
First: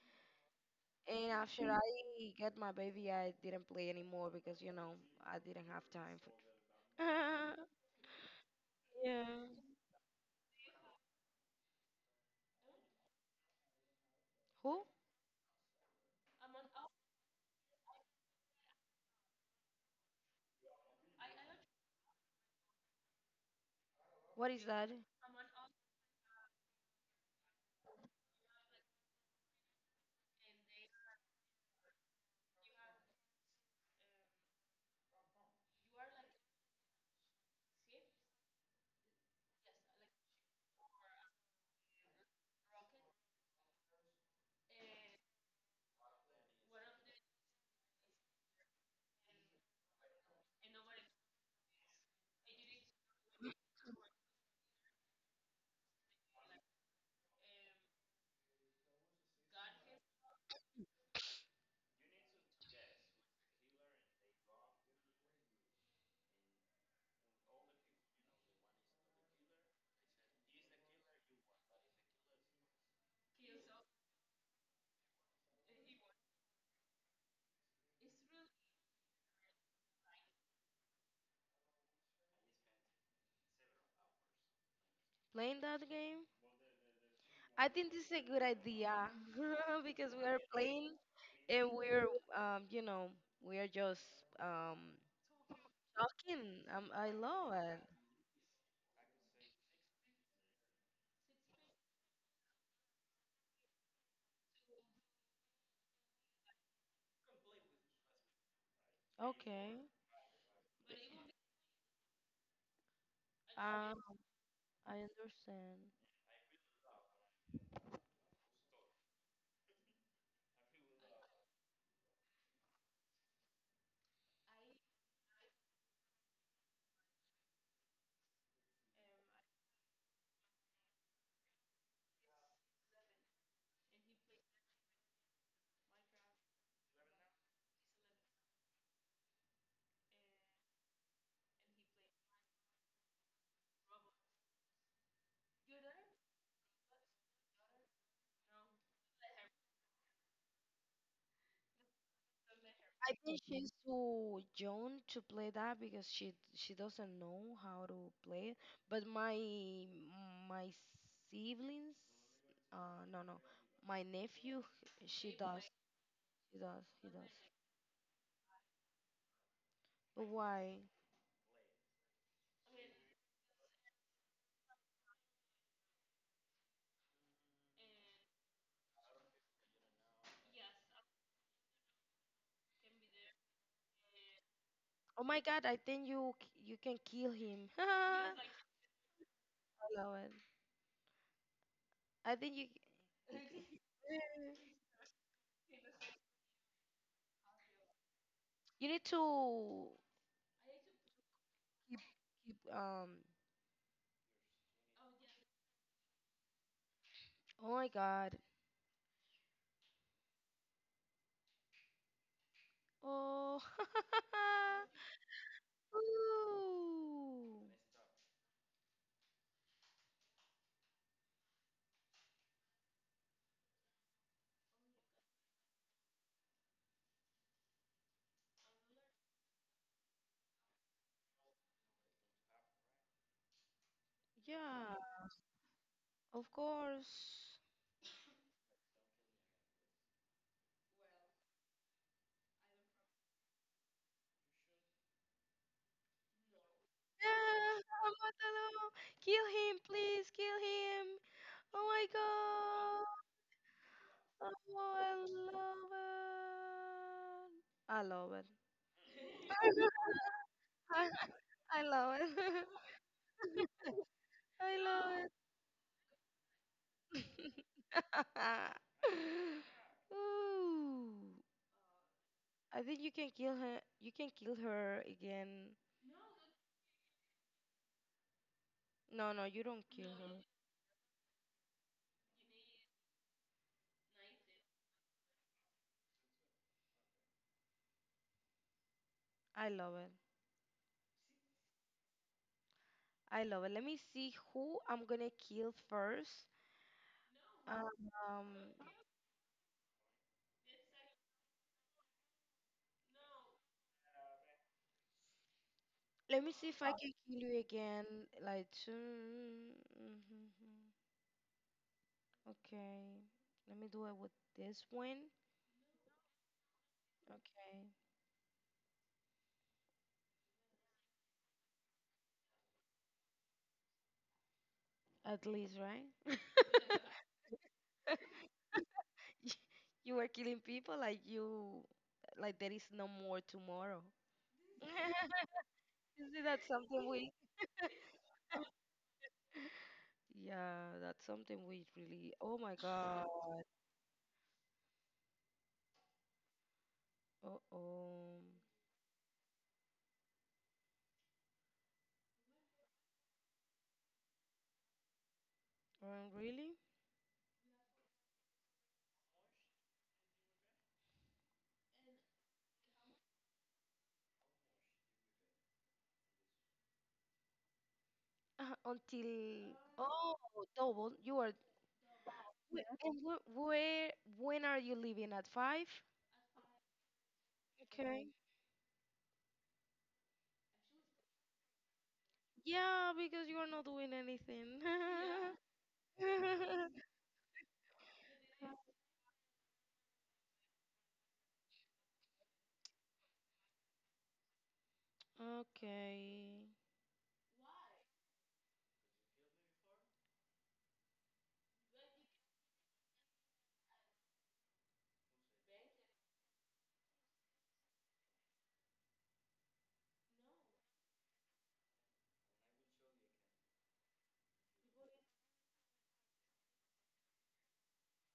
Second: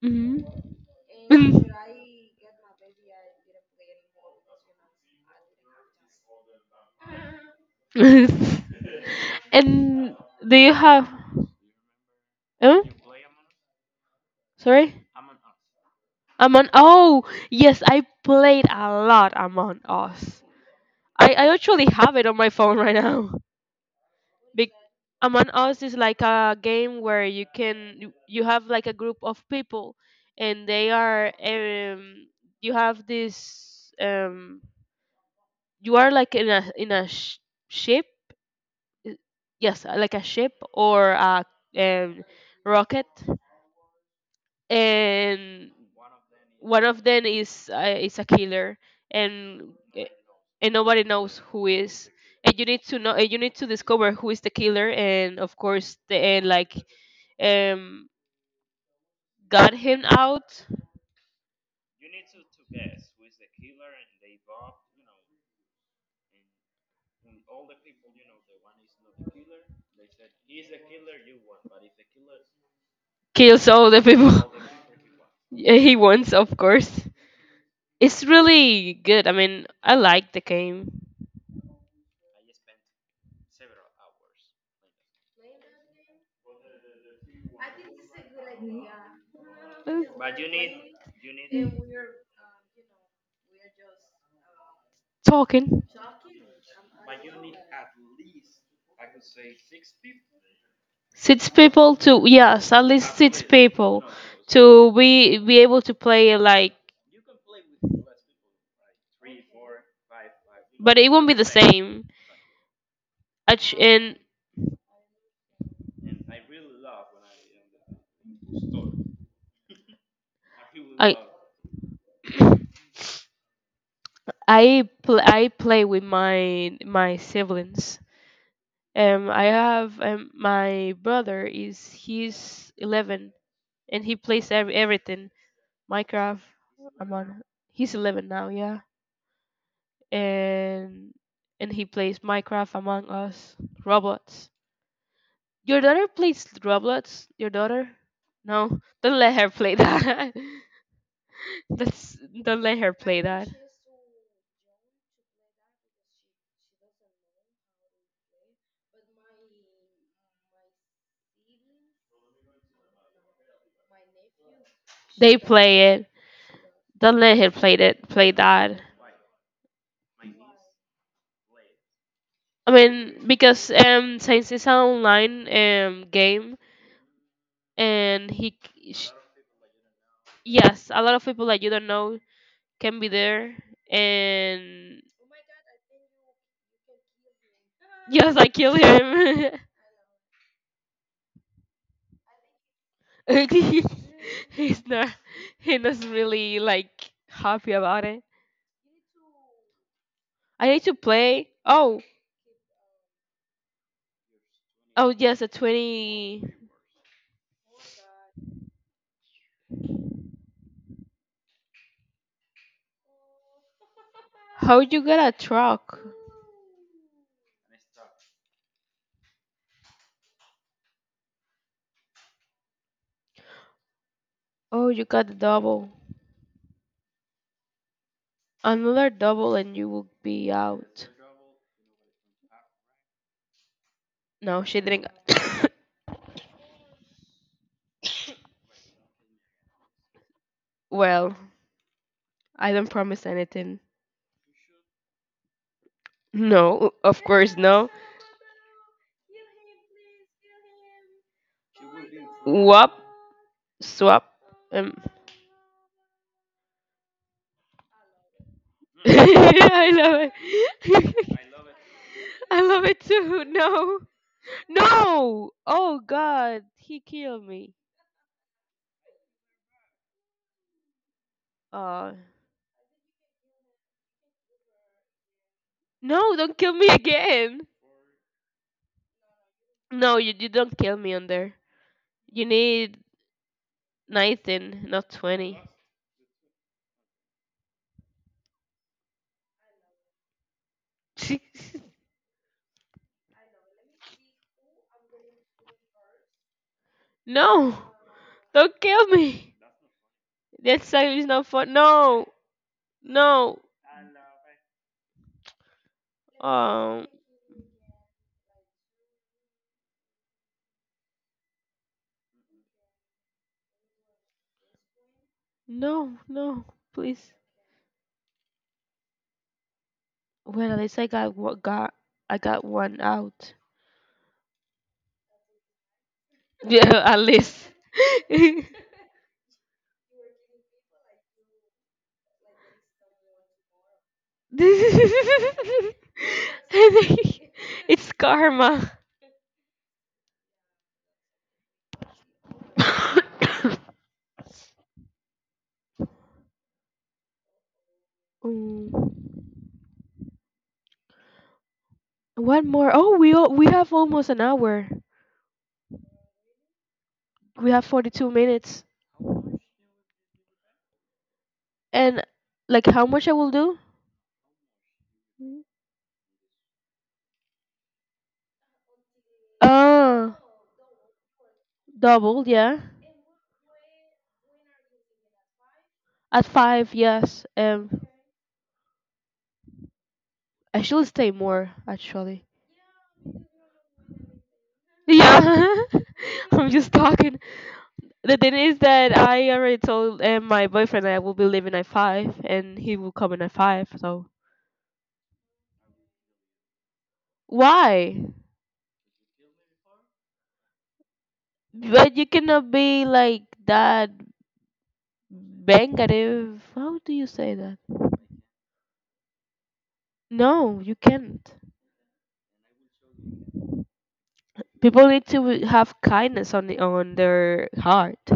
Speaker 1: Mhm. <laughs> And do you have, huh? Sorry, among, oh yes, I played a lot, Among Us. I actually have it on my phone right now. Big Among Us is like a game where you can you you have like a group of people, and they are, you have this, you are like in a ship. i- yes, like a ship or a, um, rocket. And one of them is a killer. And uh, and nobody knows who is, and you need to know, and you need to discover who is the killer. And of course, the and like, um, got him out, kills all the people. <laughs> Yeah, he wants, of course. It's really good. I mean, I like the game. Uh, Talking six people to, yes, at least six people to be able to play like, but it won't be the same. And I. <clears throat> I play with my siblings. I have, my brother is he's 11, and he plays everything. Minecraft. Among He's 11 now, yeah, and and he plays Minecraft, Among Us, Roblox. Your daughter plays Roblox. Your daughter? No, don't let her play that. <laughs> That's Don't let her play that. They play it. Don't let her play that. Play that. I mean, because, since it's an online game, and sh- yes, a lot of people that you don't know can be there, and <laughs> yes, I kill him. <laughs> He's not. He's not really like happy about it. I need to play. Oh, oh yes, a 20. How you got a truck? Oh, you got the double. Another double and you will be out. No, she didn't. <coughs> Well, I don't promise anything. No, of course no. Wop, swap. Um. <laughs> I love it. <laughs> I love it too. No, no. Oh God, he killed me. Uh, no, don't kill me again. No, you don't kill me on there. You need 19, not 20. <laughs> No. Don't kill me. That song is not fun. No, no, um, no, no, please. Well, at least I got one out. Yeah, at least. <laughs> I think it's karma. <coughs> Mm, One more. Oh, we have almost an hour. We have 42 minutes. And like, how much I will do? Uh, double, yeah. At five, yes. I should stay more actually. Yeah,
Speaker 2: <laughs>
Speaker 1: <laughs> I'm just talking. The thing is that I already told, my boyfriend I will be leaving at five, and he will come in at five. So why? But you cannot be like that bangative. How do you say that? No, you can't. People need to have kindness on on their heart,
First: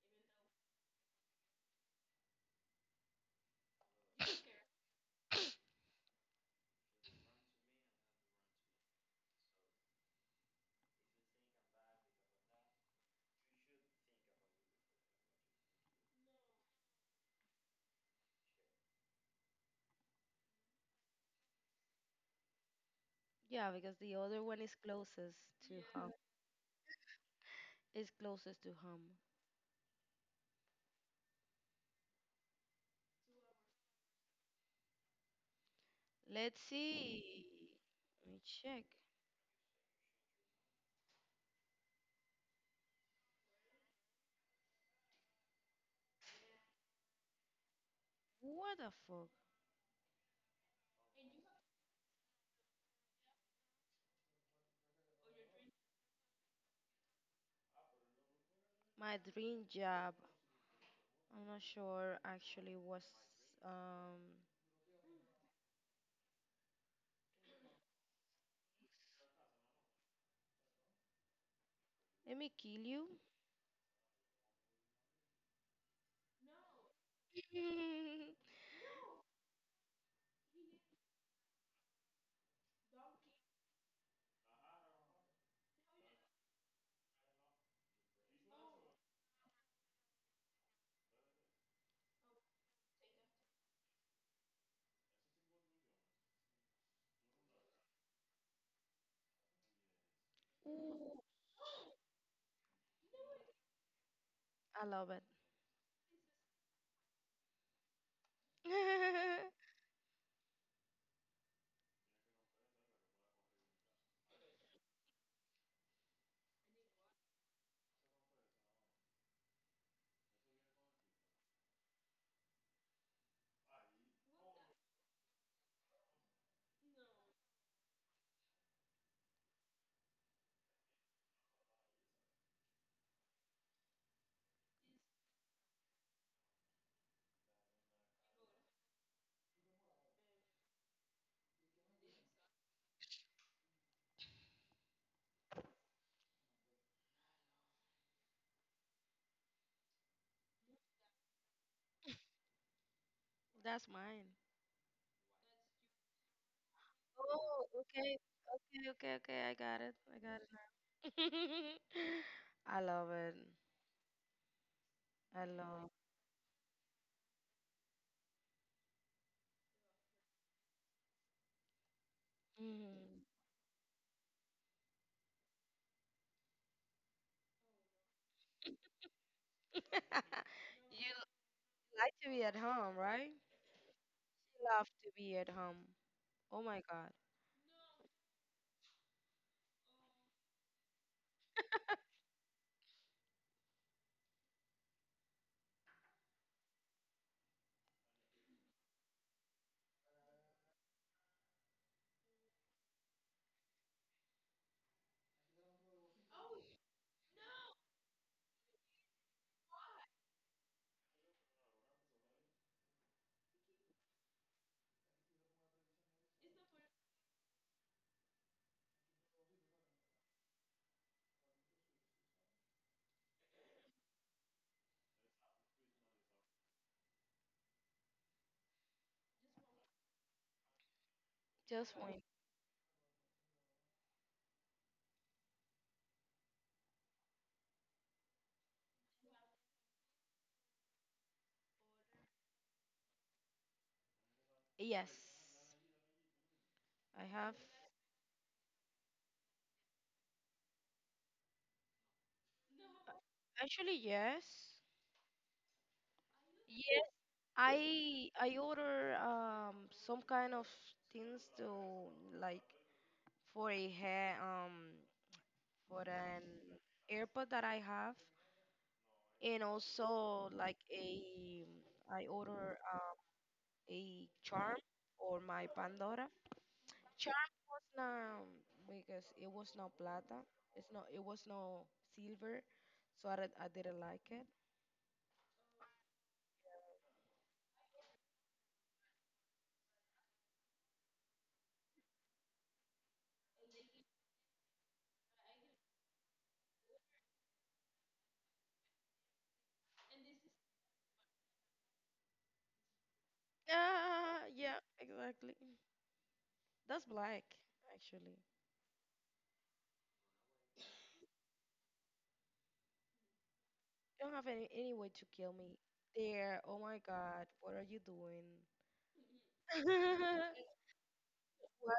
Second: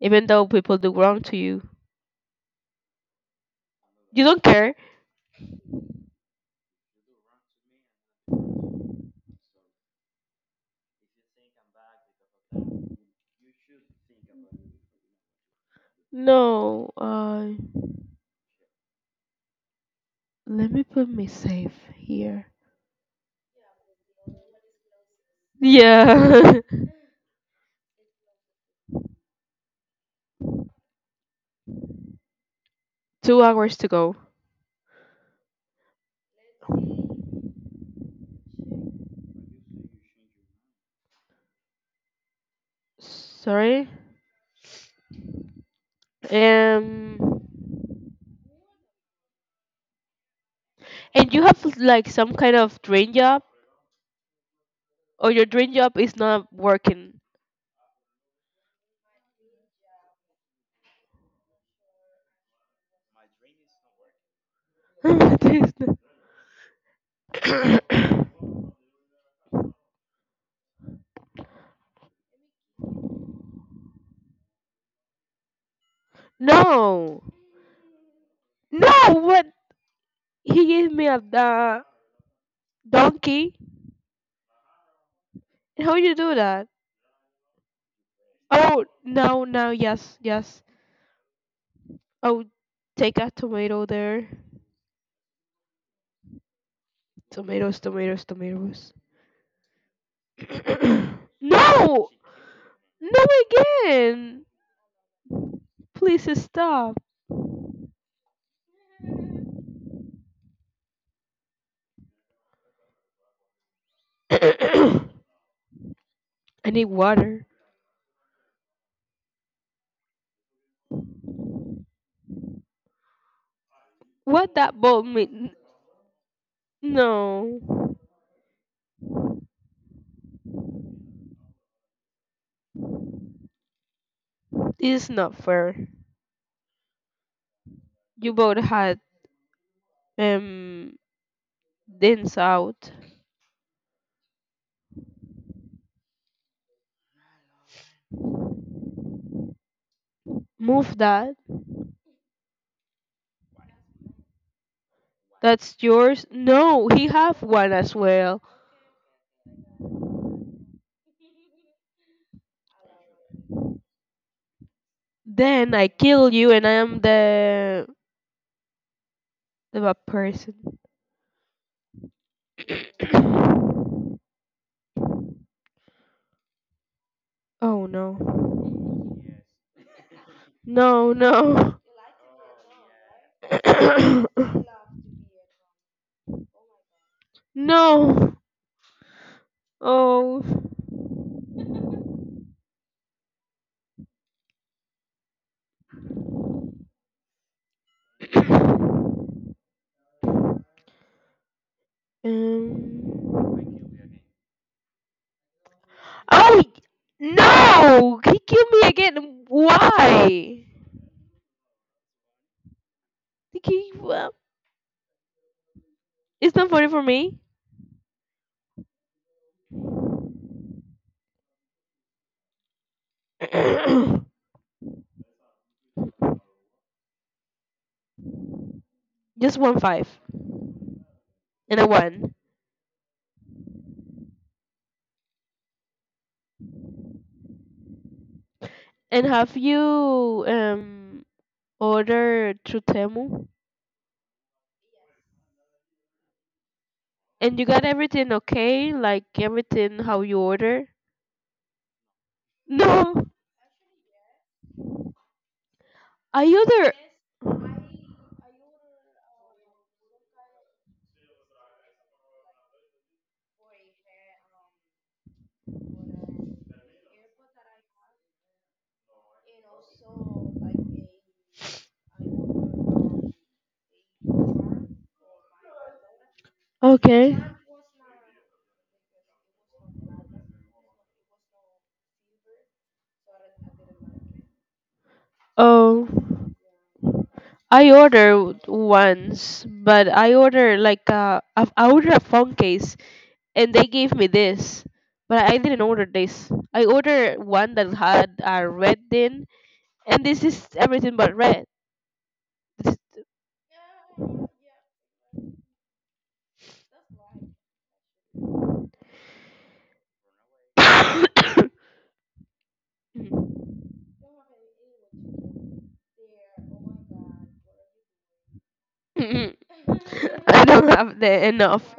Speaker 1: even though people do wrong to you. You don't care. No, let me put me safe here. Yeah. <laughs> 2 hours to go. Sorry. Um. And you have like some kind of dream job, or your dream job is not working. <laughs> This- <coughs> no. No. What? He gave me a, donkey. How you do that? Oh, no, no, yes, yes. Oh, take a tomato there. Tomatoes, tomatoes, tomatoes. <coughs> No. No again! Please stop. <coughs> I need water. What that boat mean? No, this is not fair. You both had um dents out. Move that. That's yours. No, he have one as well. Then I kill you, and I am the bad person. <coughs> Oh no. No, no. <coughs> No. Oh. Um. Oh no! He killed me again. Why? He gave up. It's not funny for me. <clears throat> Just one five and a one. And have you ordered through Temu? And you got everything okay? Like everything how you order? No, I order. Okay. Oh. I ordered once, but I ordered like a I ordered a phone case, and they gave me this, but I didn't order this. I ordered one that had a red in, and this is everything but red. This- <laughs> <coughs> I don't have the enough.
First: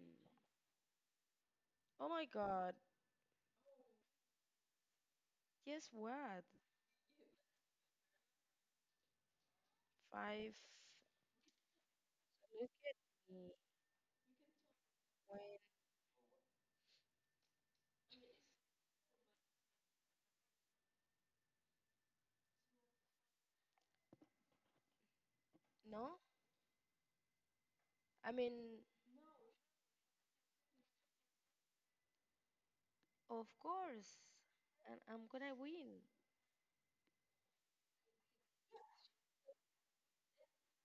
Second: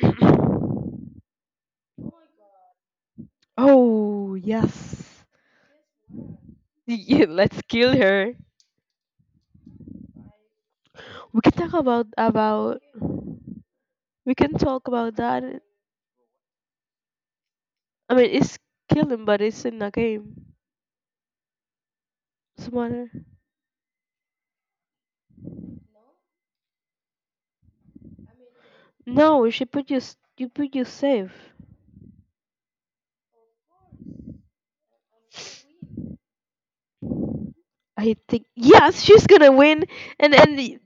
Speaker 1: <coughs> Oh yes, <laughs> yeah, let's kill her. We can talk about we can talk about that. I mean, it's killing, but it's in a game. Smarter. No, she put you. S- You put you safe. I think yes, she's gonna win. And and the-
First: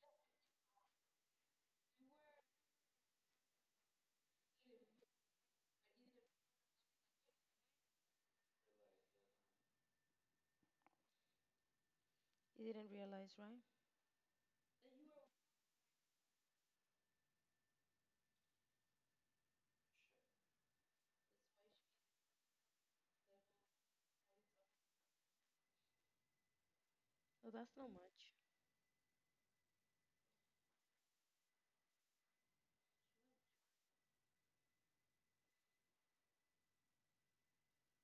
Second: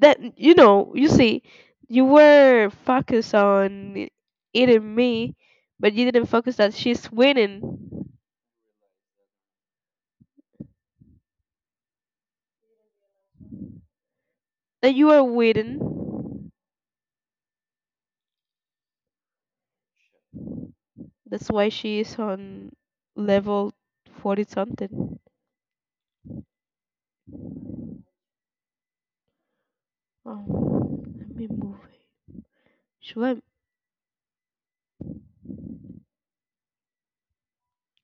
Speaker 1: you see, you were focused on eating me, but you didn't focus that she's winning. That you are winning. That's why she is on level 40 something. Oh, let me move. It. Should I?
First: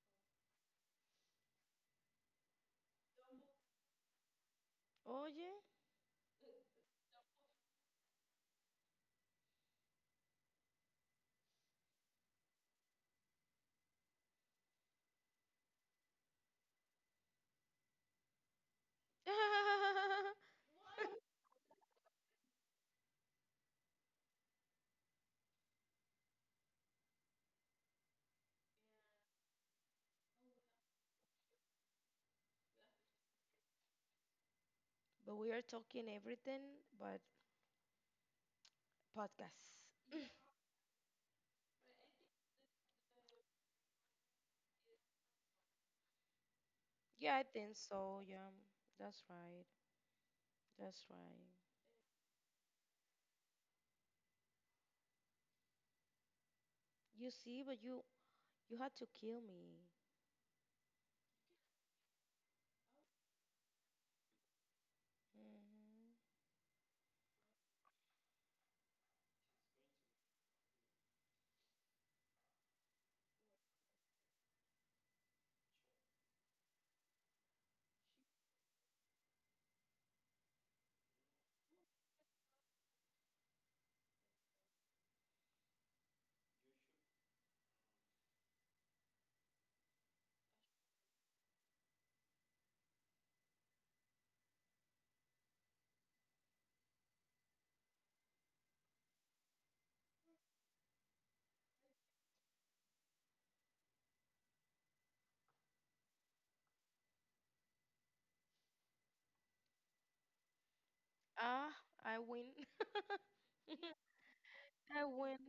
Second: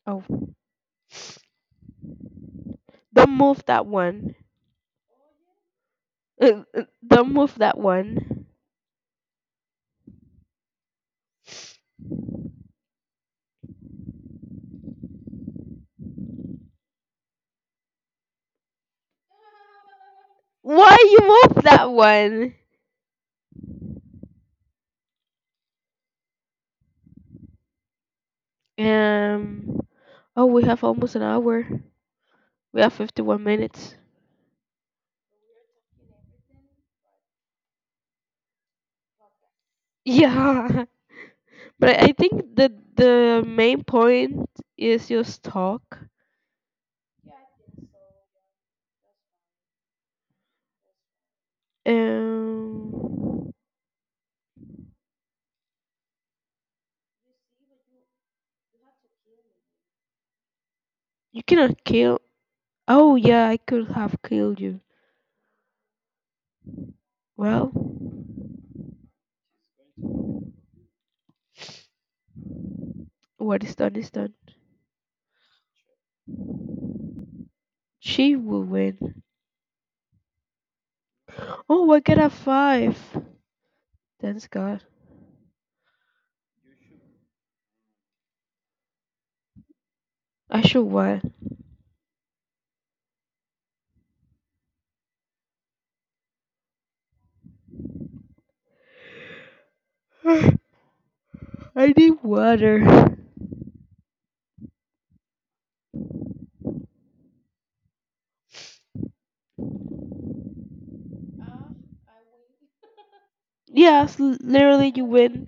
Speaker 1: Oh, don't move that one. Don't move that one.
Speaker 2: <laughs>
Speaker 1: Why you move that one? Um. Oh, we have almost an hour. We have 51 minutes. Yeah, <laughs> but I think the main point is just talk. Um, you cannot kill. Oh yeah, I could have killed you. Well, what is done is done. She will win. Oh, I get a five. Thanks God. I should what? <sighs> I need water. Yes, l- literally you win.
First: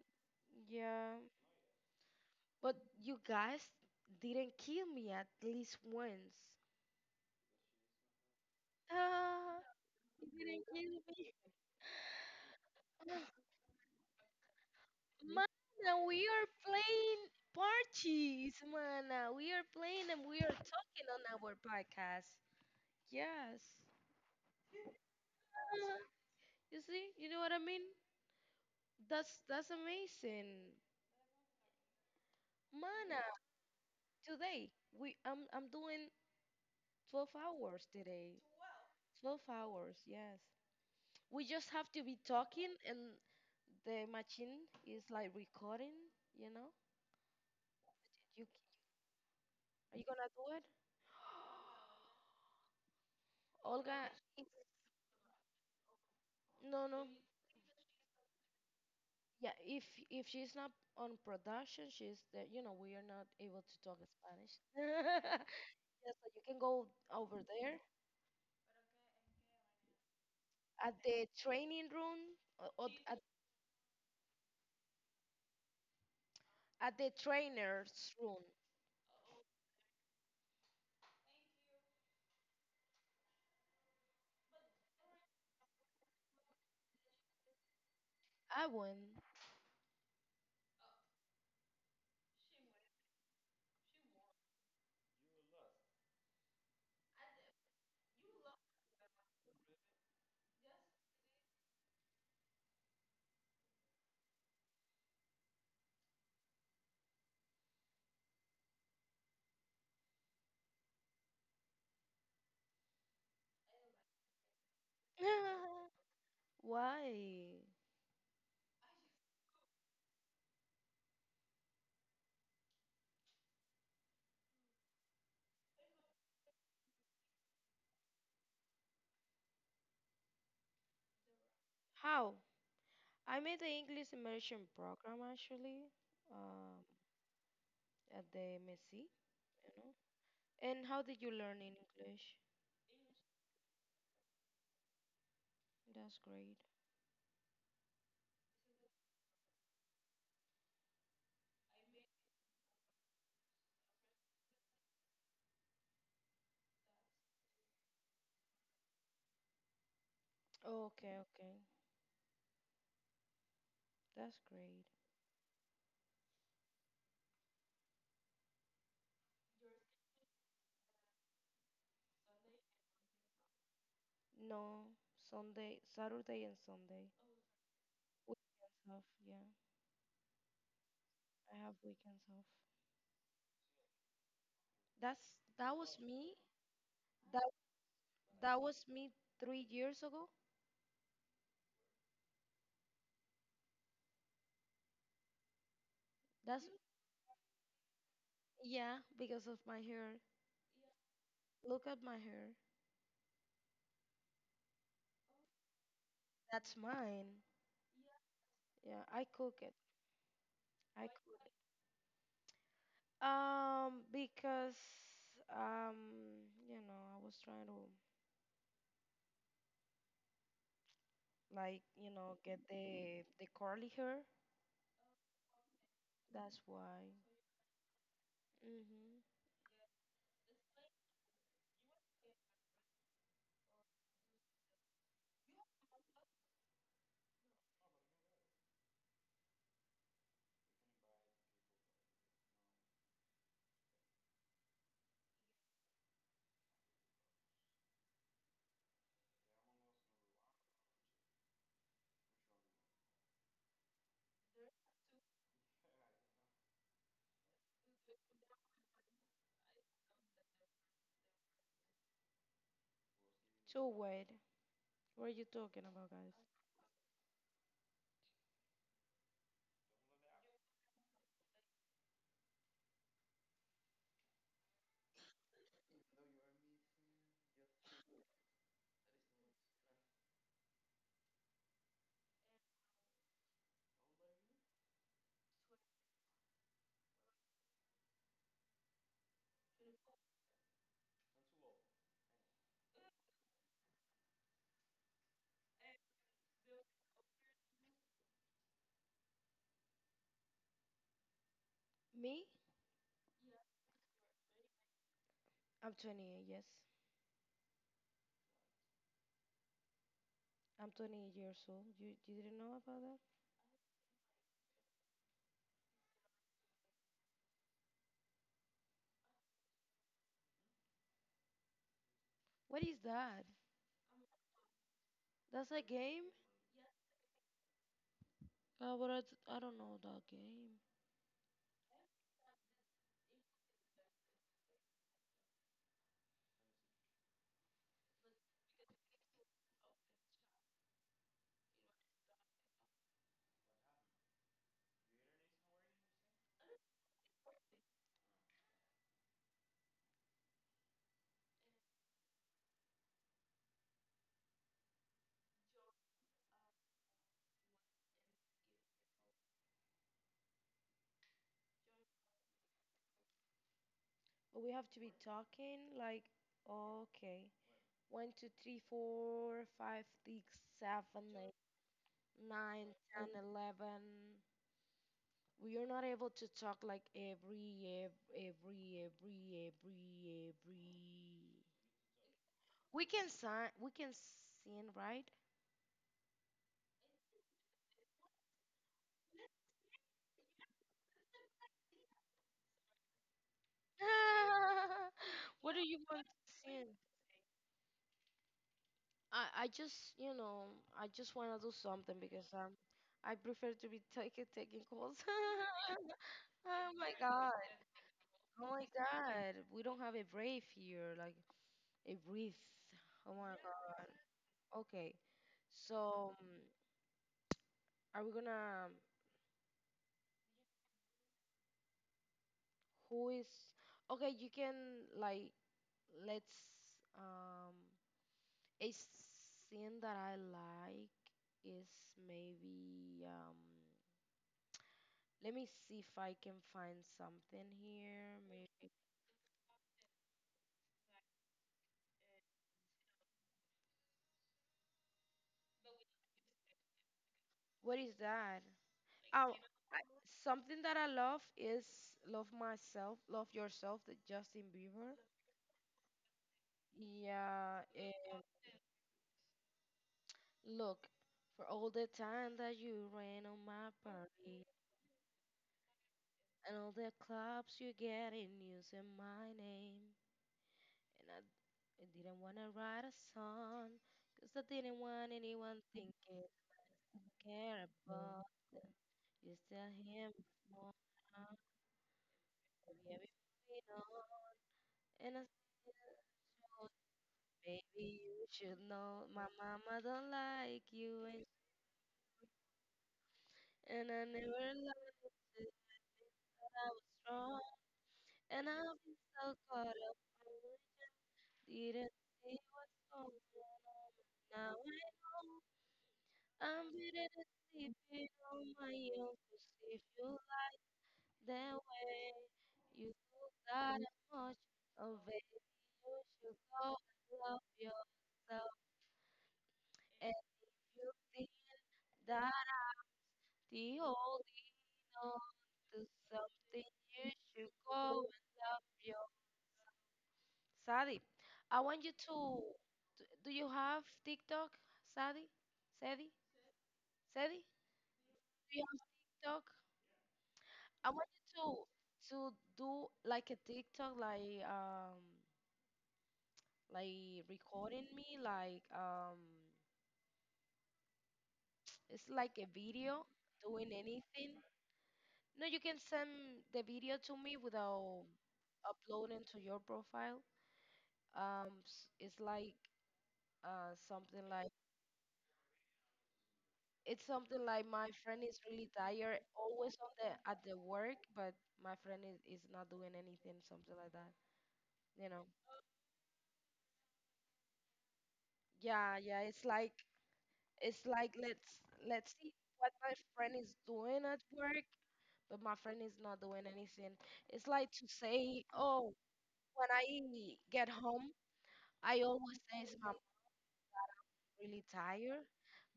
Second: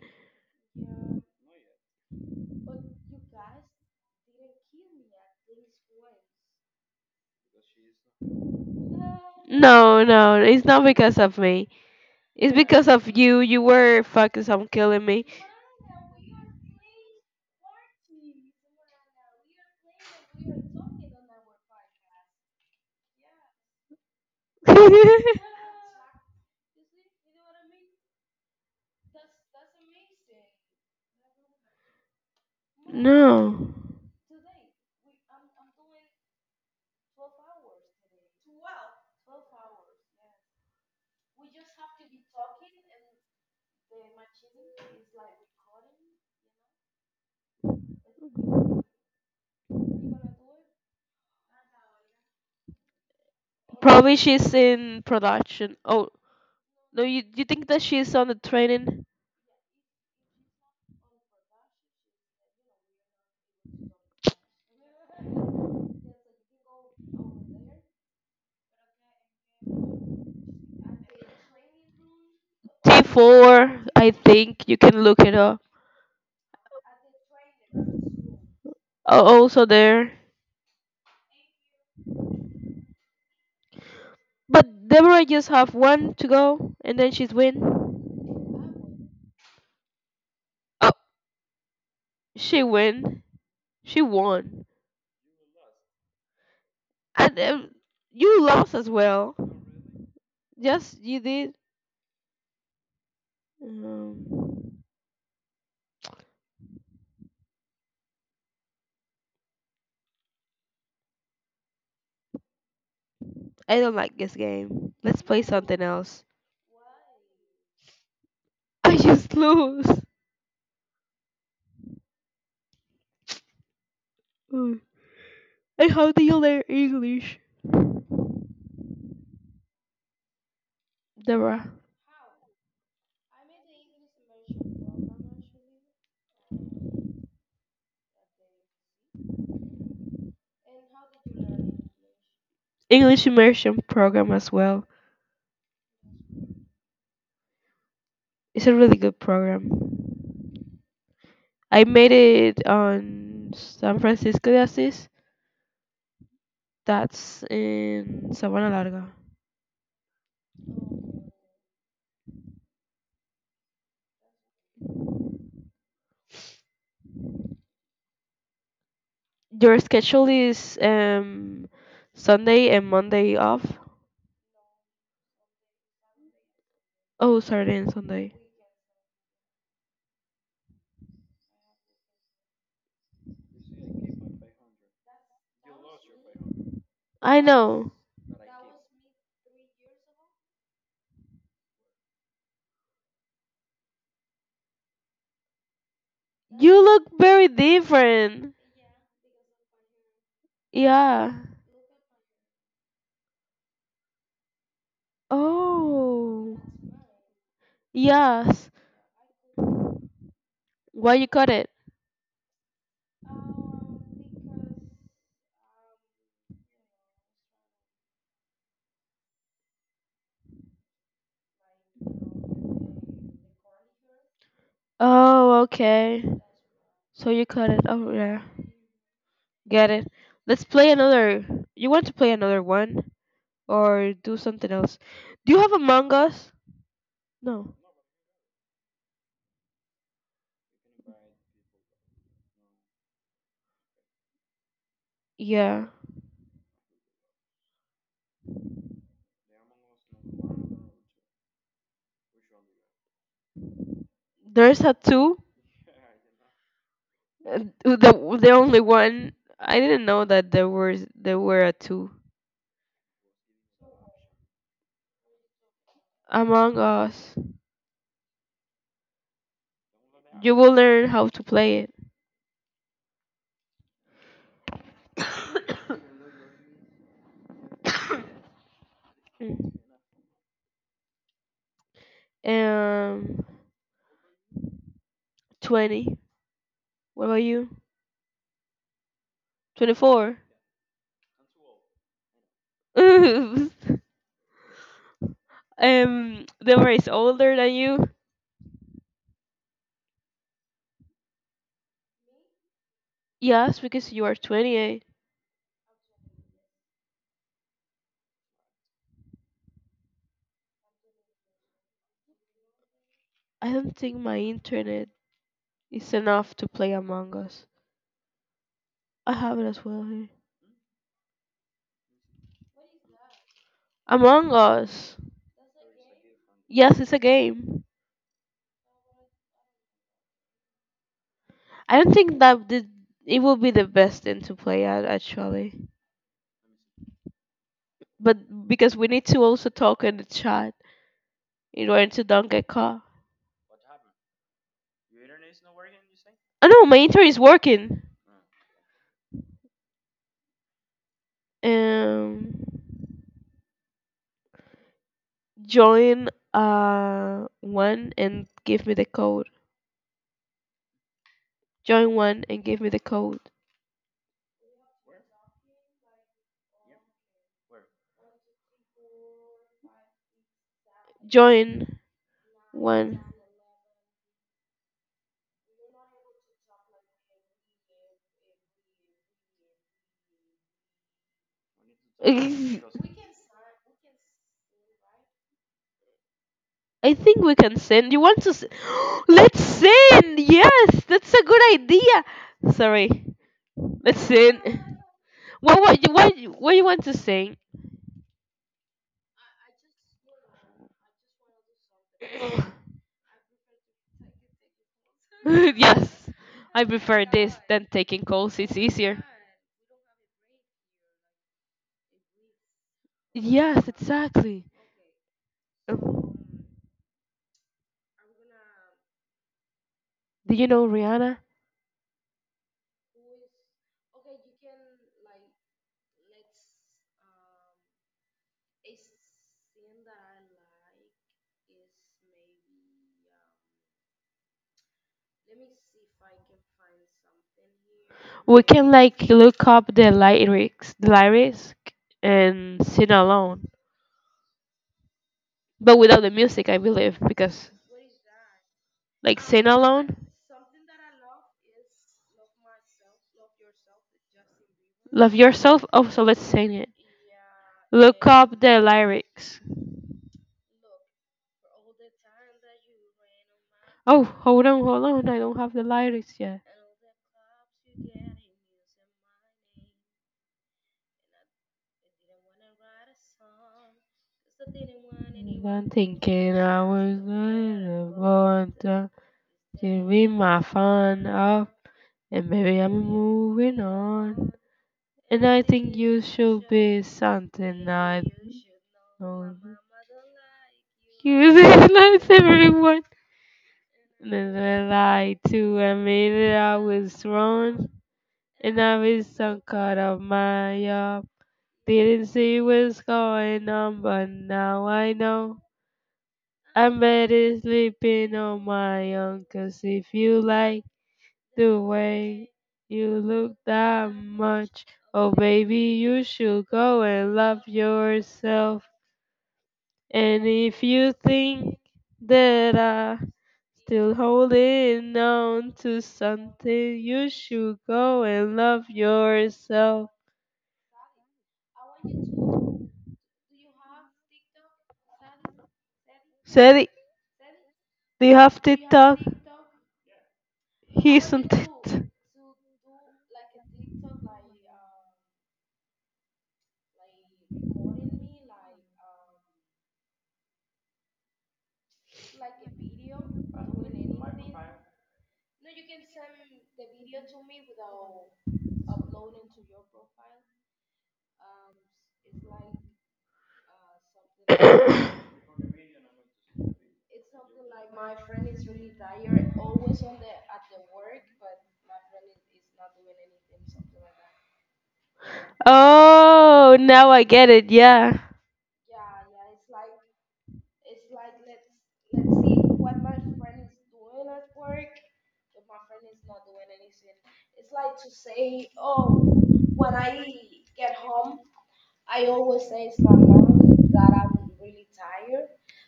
Speaker 1: No, no, it's not because of me. It's because of you. You were focused on killing me. <laughs> No. Probably she's in production. Oh, no, you think that she's on the training? T4, I think. You can look it up. Oh, also there. But Deborah just have one to go, and then she's win. Oh, she win. She won. And you lost as well. Yes, you did. Um, I don't like this game. Let's play something else. <laughs> I just lose. Mm. And how do you learn English? Deborah. English immersion program as well. It's a really good program. I made it on San Francisco de Asís. That's in Sabana Larga. Your schedule is Sunday and Monday off. Oh, Saturday and Sunday. I know. You look very different. Yeah. Oh. Yes. Why you cut it? Oh, okay. So you cut it. Oh, yeah. Get it. Let's play another. You want to play another one or do something else? Do you have Among Us? No. Yeah. There's a two. The only one. I didn't know that there were a two. Among Us. You will learn how to play it. Mm. Um, 20. What about you? 24. <laughs> um, the one is older than you? Yes, because you are 28. I don't think my internet is enough to play Among Us. I have it as well here. Among Us. Yes, it's a game. I don't think that it will be the best thing to play at actually, but because we need to also talk in the chat in order to don't get caught. Oh no, my internet is working. Um. Join one and give me the code. Join one and give me the code. Join one. <laughs> Ex- I think we can send. You want to? S- <gasps> Let's send. Yes, that's a good idea. Sorry. Let's send. What you want to sing? <laughs> Yes, I prefer this than taking calls. It's easier. Yes, exactly. Um, do you know Rihanna? We can like look up the lyrics, and sing along, but without the music, I believe, because like sing along, love yourself. Oh, so let's sing it. Look up the lyrics. Oh, hold on, hold on. I don't have the lyrics yet. I'm thinking I was yeah, born to to give my fun up, and maybe I'm moving on. And I think you should be something I you should. My know. You <laughs> realize everyone. And then I lied to admit that I was wrong, and I was so so caught caught up up my my up. Didn't see what's going on, but now I know. I'm better sleeping on my own 'cause if you like the way you look
Speaker 2: I
Speaker 1: that much, oh baby, you should go and love yourself. And if you think that I'm still holding on to something, you should go and love yourself. Sally, do you have TikTok? He's on TikTok. Oh, now I get it. Yeah.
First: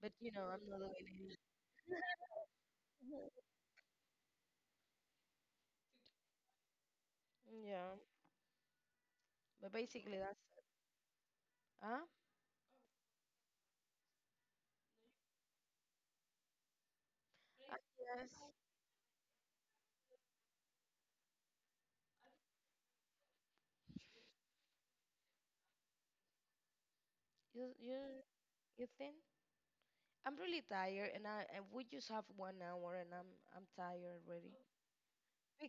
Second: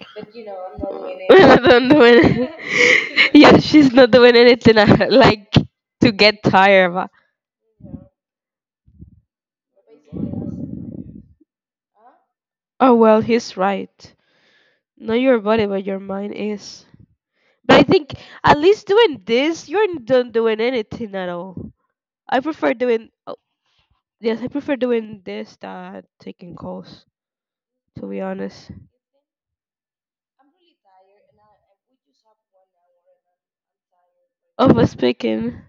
Speaker 1: <laughs> I'm not doing it. <laughs> Yeah, she's not doing anything <laughs> like to get tired. But, oh well, he's right. Not your body, but your mind is. But I think at least doing this, you're not doing anything at all. I prefer doing. Oh, yes, I prefer doing this than taking calls. To be honest, of us speaking.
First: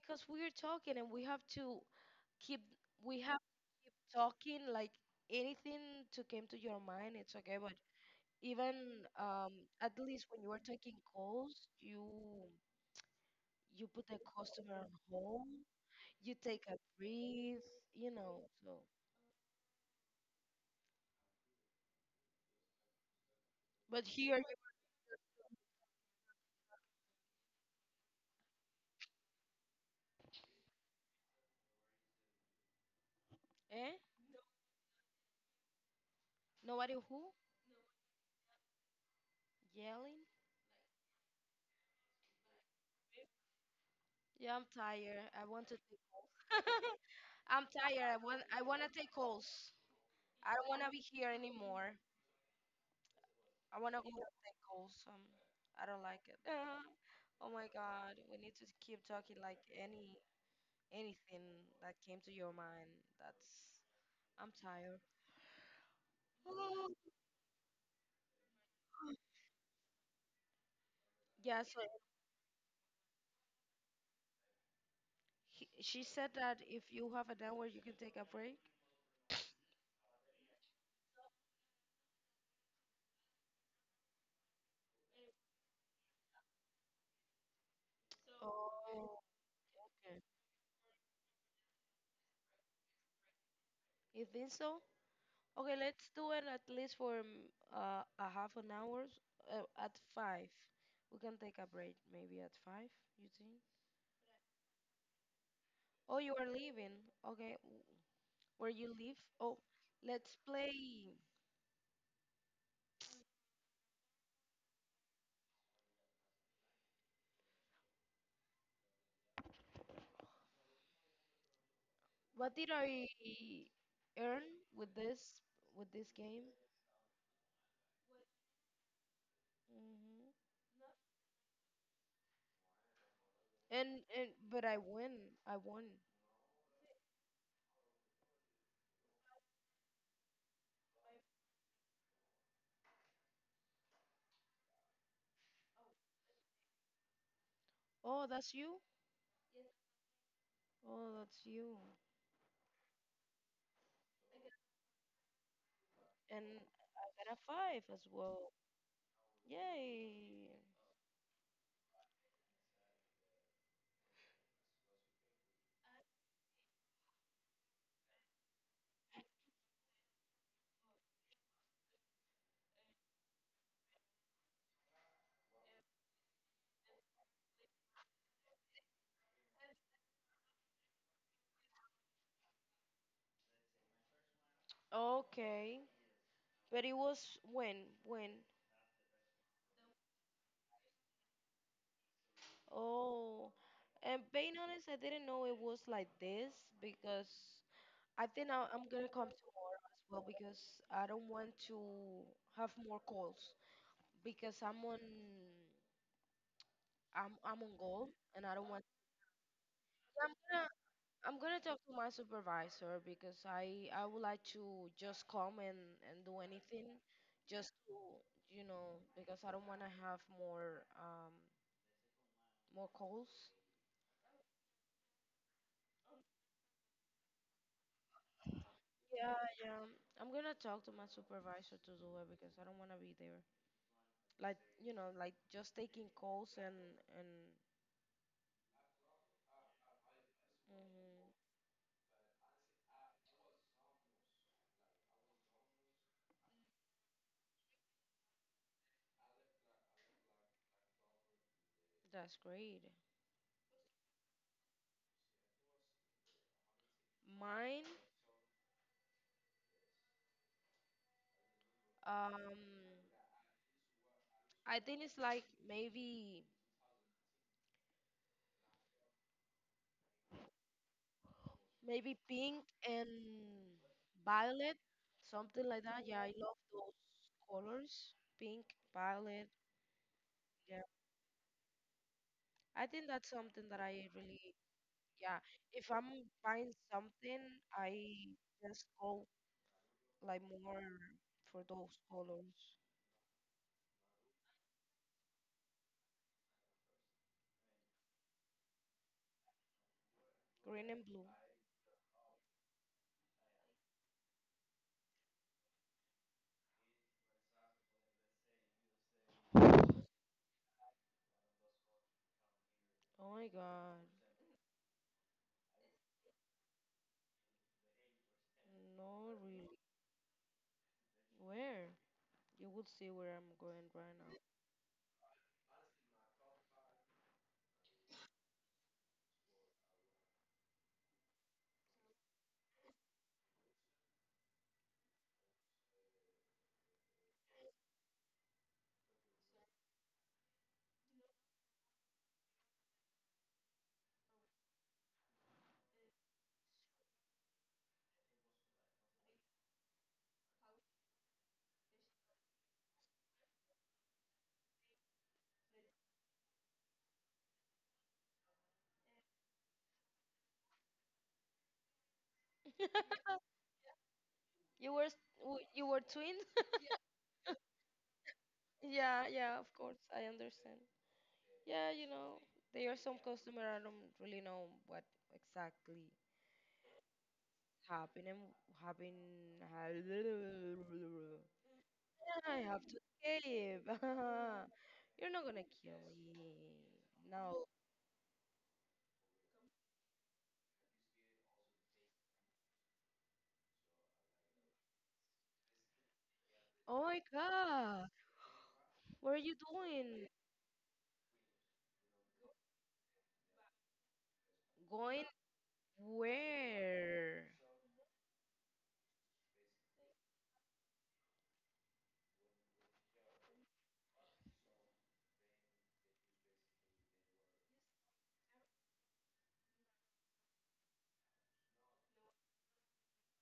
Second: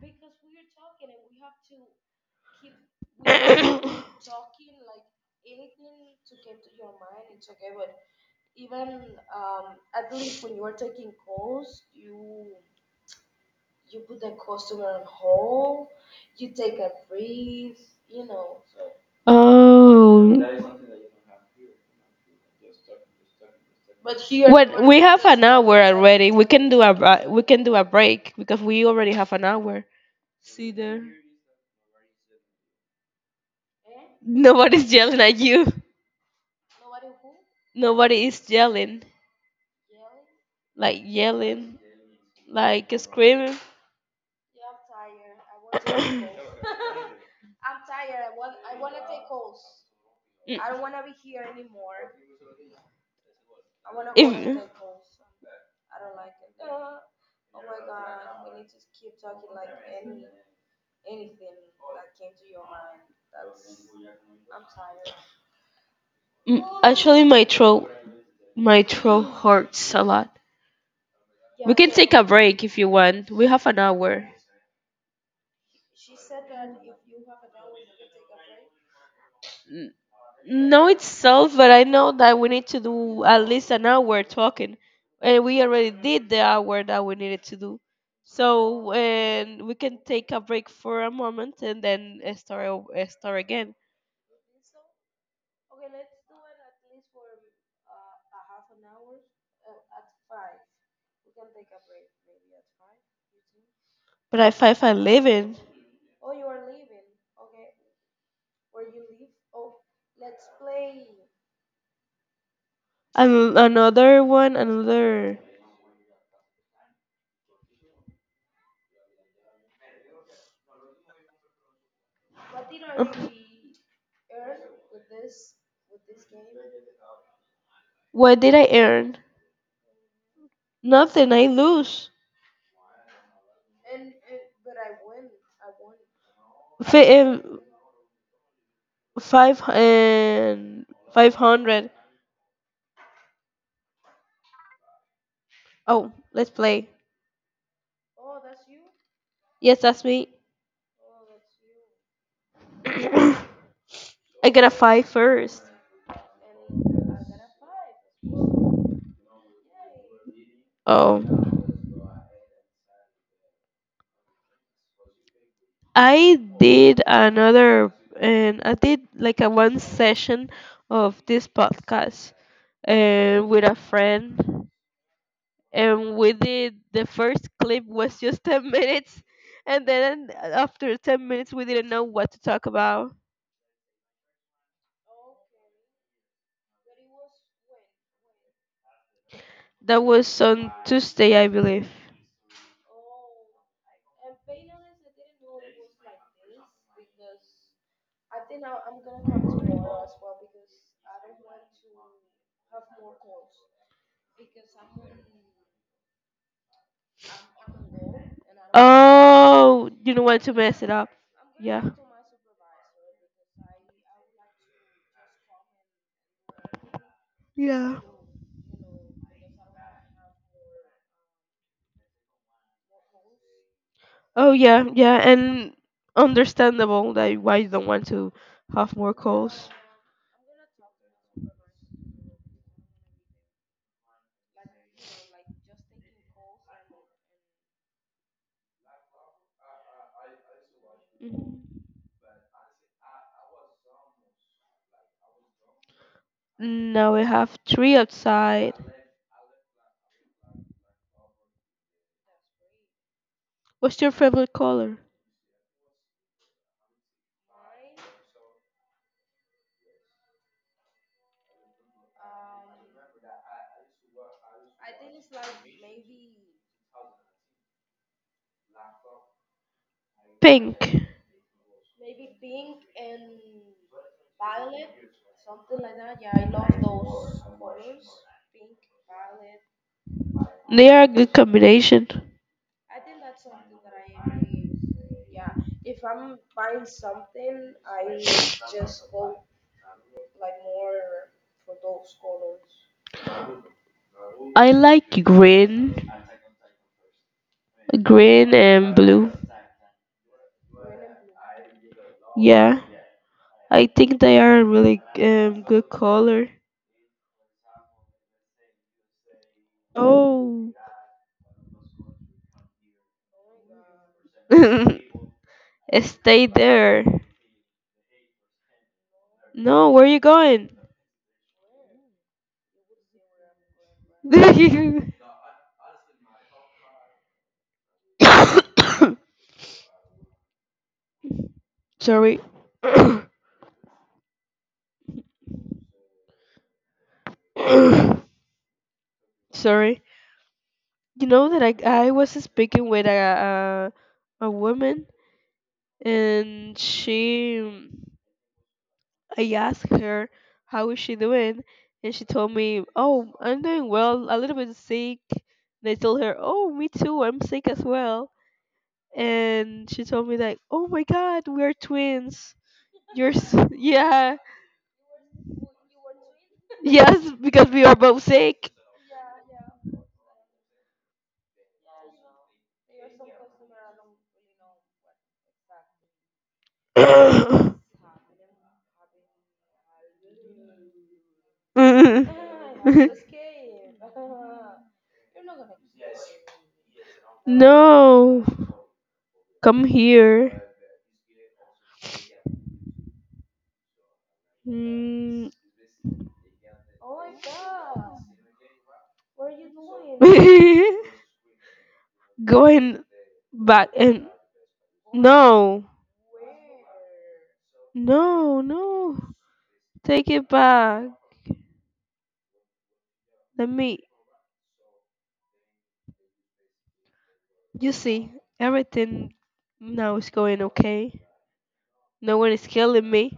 Speaker 1: Oh. When we have an hour already, we can do a bra- we can do a break because we already have an hour. See there. Nobody's yelling at you. Nobody is yelling, like screaming. Mm. If- Mm, actually, my throat hurts a lot. We can take a break if you want. We have an hour. N- No itself, but I know that we need to do at least an hour talking, and we already did the hour that we needed to do. So and we can take a break for a moment and then start o- start again. But I find I living. And another one, another. Uh, What did I earn? Nothing. I lose. Fi- 5 and 500. Oh, let's play. Yes, that's me. <coughs> I got a five first. Oh, I did another, and I did like a 1 session of this podcast, and with a friend, and we did the first clip was just <laughs> 10 minutes, and then after 10 minutes we didn't know what to talk about. That was on Tuesday, I believe. Oh, you don't want to mess it up. Yeah. Yeah. Oh yeah, yeah, and understandable that why you don't want to have more calls. Mhm. Now we have 3 outside. What's your favorite color? Pink. They are a good combination. I like green and blue. Yeah, I think they are a really good color. Oh, <laughs> stay there. No, where are you going? <laughs> Sorry. <coughs> <coughs> Sorry. You know that I was speaking with a woman and she I asked her how is she doing and she told me, "Oh, I'm doing well, a little bit sick." And I told her, "Oh, me too. I'm sick as well." And she told me like, "Oh my god, we're twins." You're s- <laughs> yeah. Yes, because we are both sick. <coughs> <laughs> <laughs> No, come here. Mm. <laughs> Going back and no, no, no. Take it back. Let me. You see, everything now is going okay. No one is killing me.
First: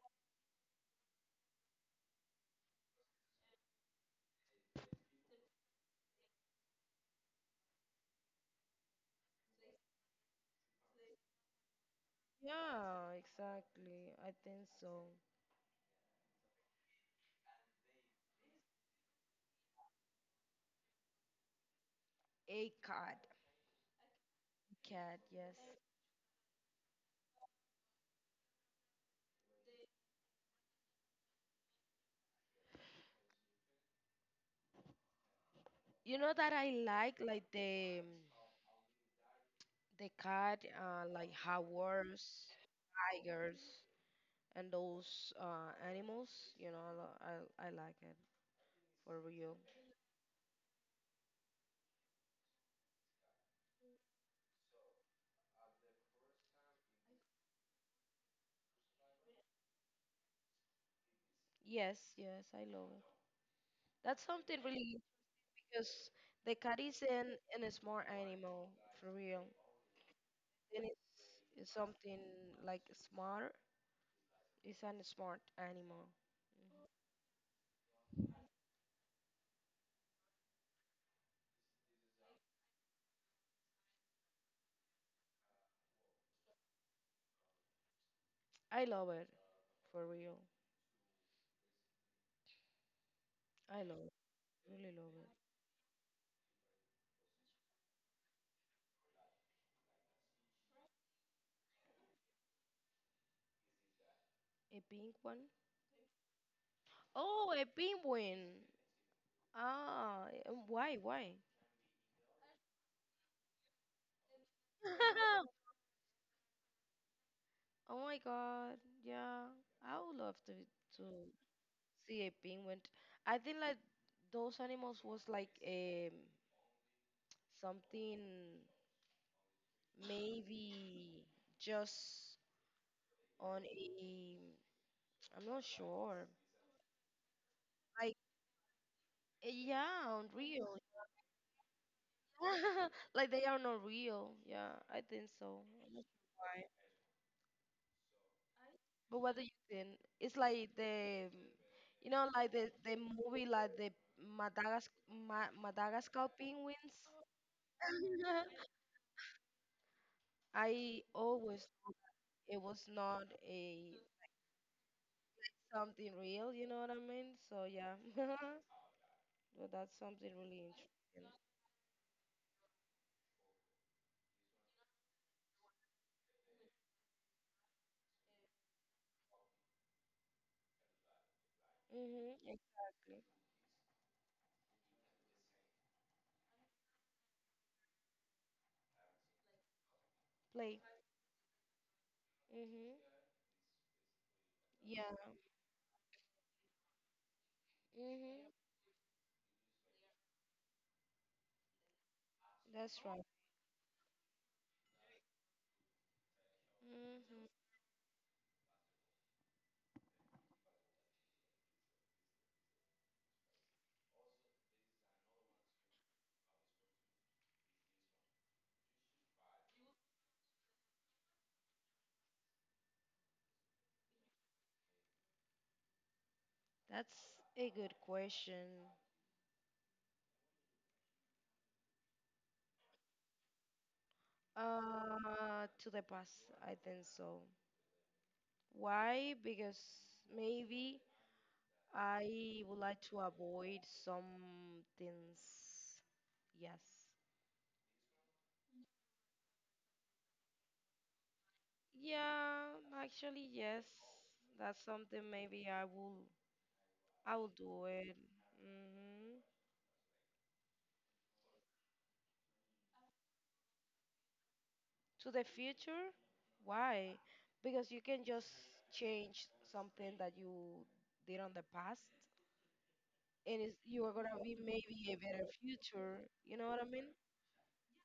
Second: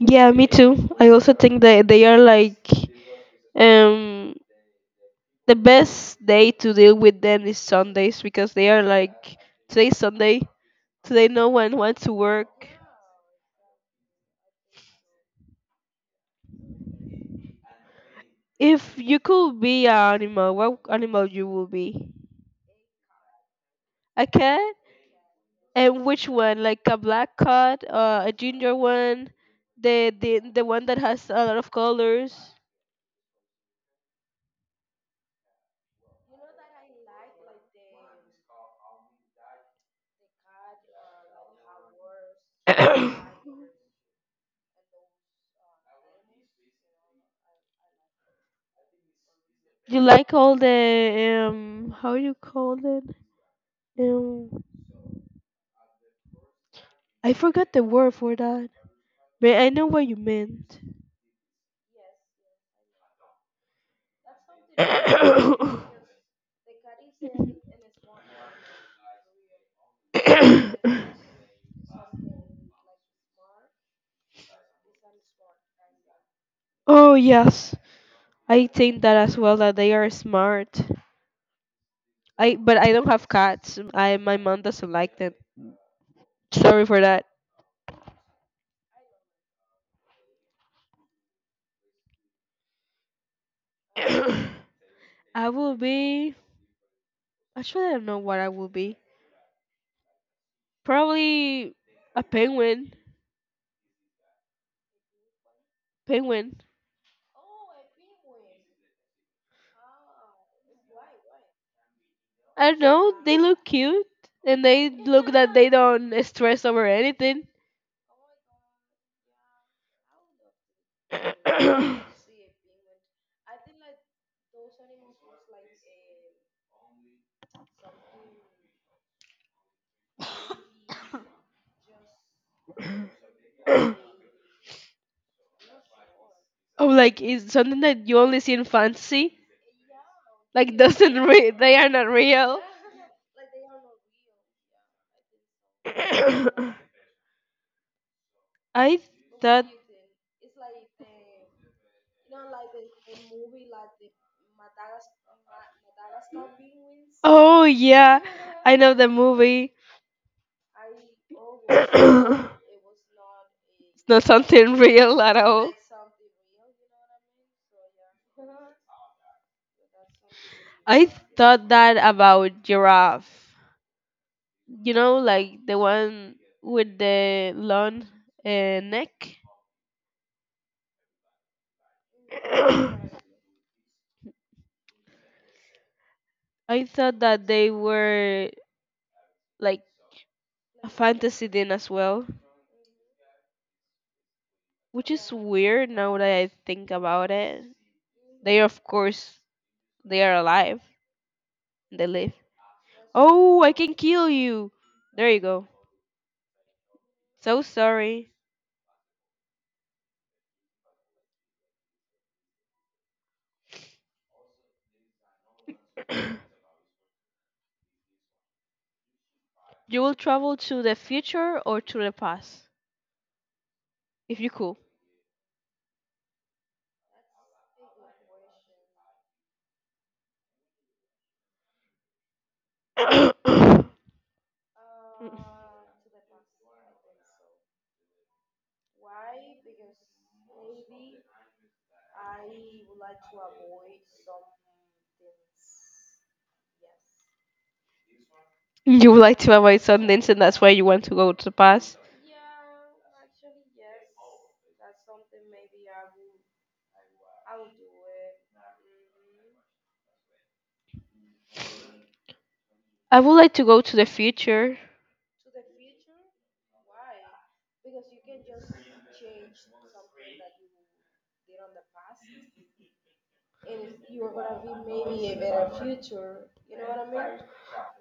Speaker 1: Yeah, me too. I also think that they are like um the best day to deal with them is Sundays because they are like today's Sunday, today no one wants to work. If you could be an animal, what animal you will be? A cat? And which one? Like a black cat, a ginger one, the one that has a lot of colors. You like all the how you call it? Um I forgot the word for that. But I know what you meant. <coughs> Oh yes. I think that as well that they are smart. I but I don't have cats. I my mom doesn't like them. Sorry for that. <coughs> I will be actually I don't know what I will be. Probably a penguin. Penguin. I don't know. They look cute and they look that they don't stress over anything. <coughs> Oh, like it's something that you only see in fantasy. Like doesn't re- they are not real. <coughs> I thought. Oh yeah, I know the movie. <coughs> It's not something real at all. I thought that about giraffe. You know, like the one with the long neck. <coughs> I thought that they were like a fantasy thing as well, which is weird now that I think about it. They are, of course, they are alive. They live. Oh, I can kill you. There you go. So sorry. <clears throat> You will travel to the future or to the past, if you could. You would like to avoid Sundance, and that's why you want to go to the past. I would like to go to the future.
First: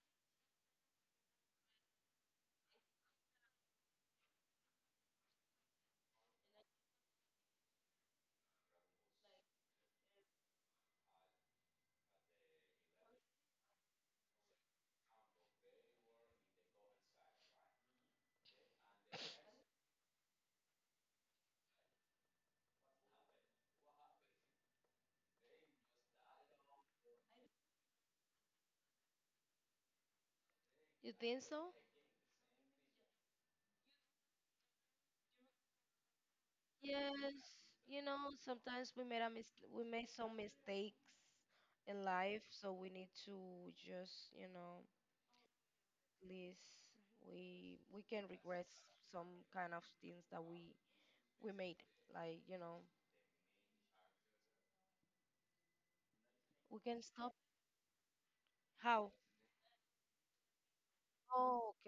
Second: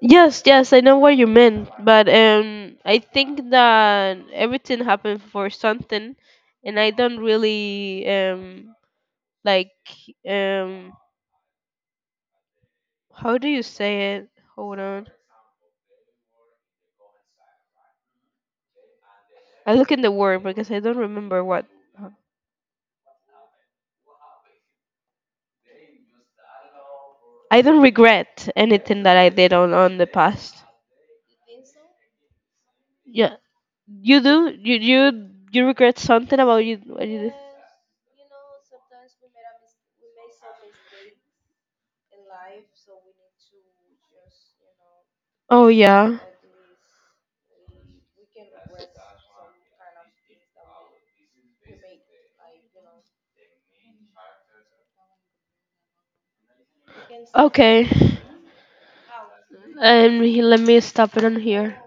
Speaker 1: Yes, yes, I know what you meant, but I think that everything happened for something, and I don't really like um how do you say it? Hold on. I look in the word because I don't remember what. I don't regret anything that I did on the past. Yeah, you do. You regret something about you what you did? Oh yeah. Okay. And he, let me stop it on here.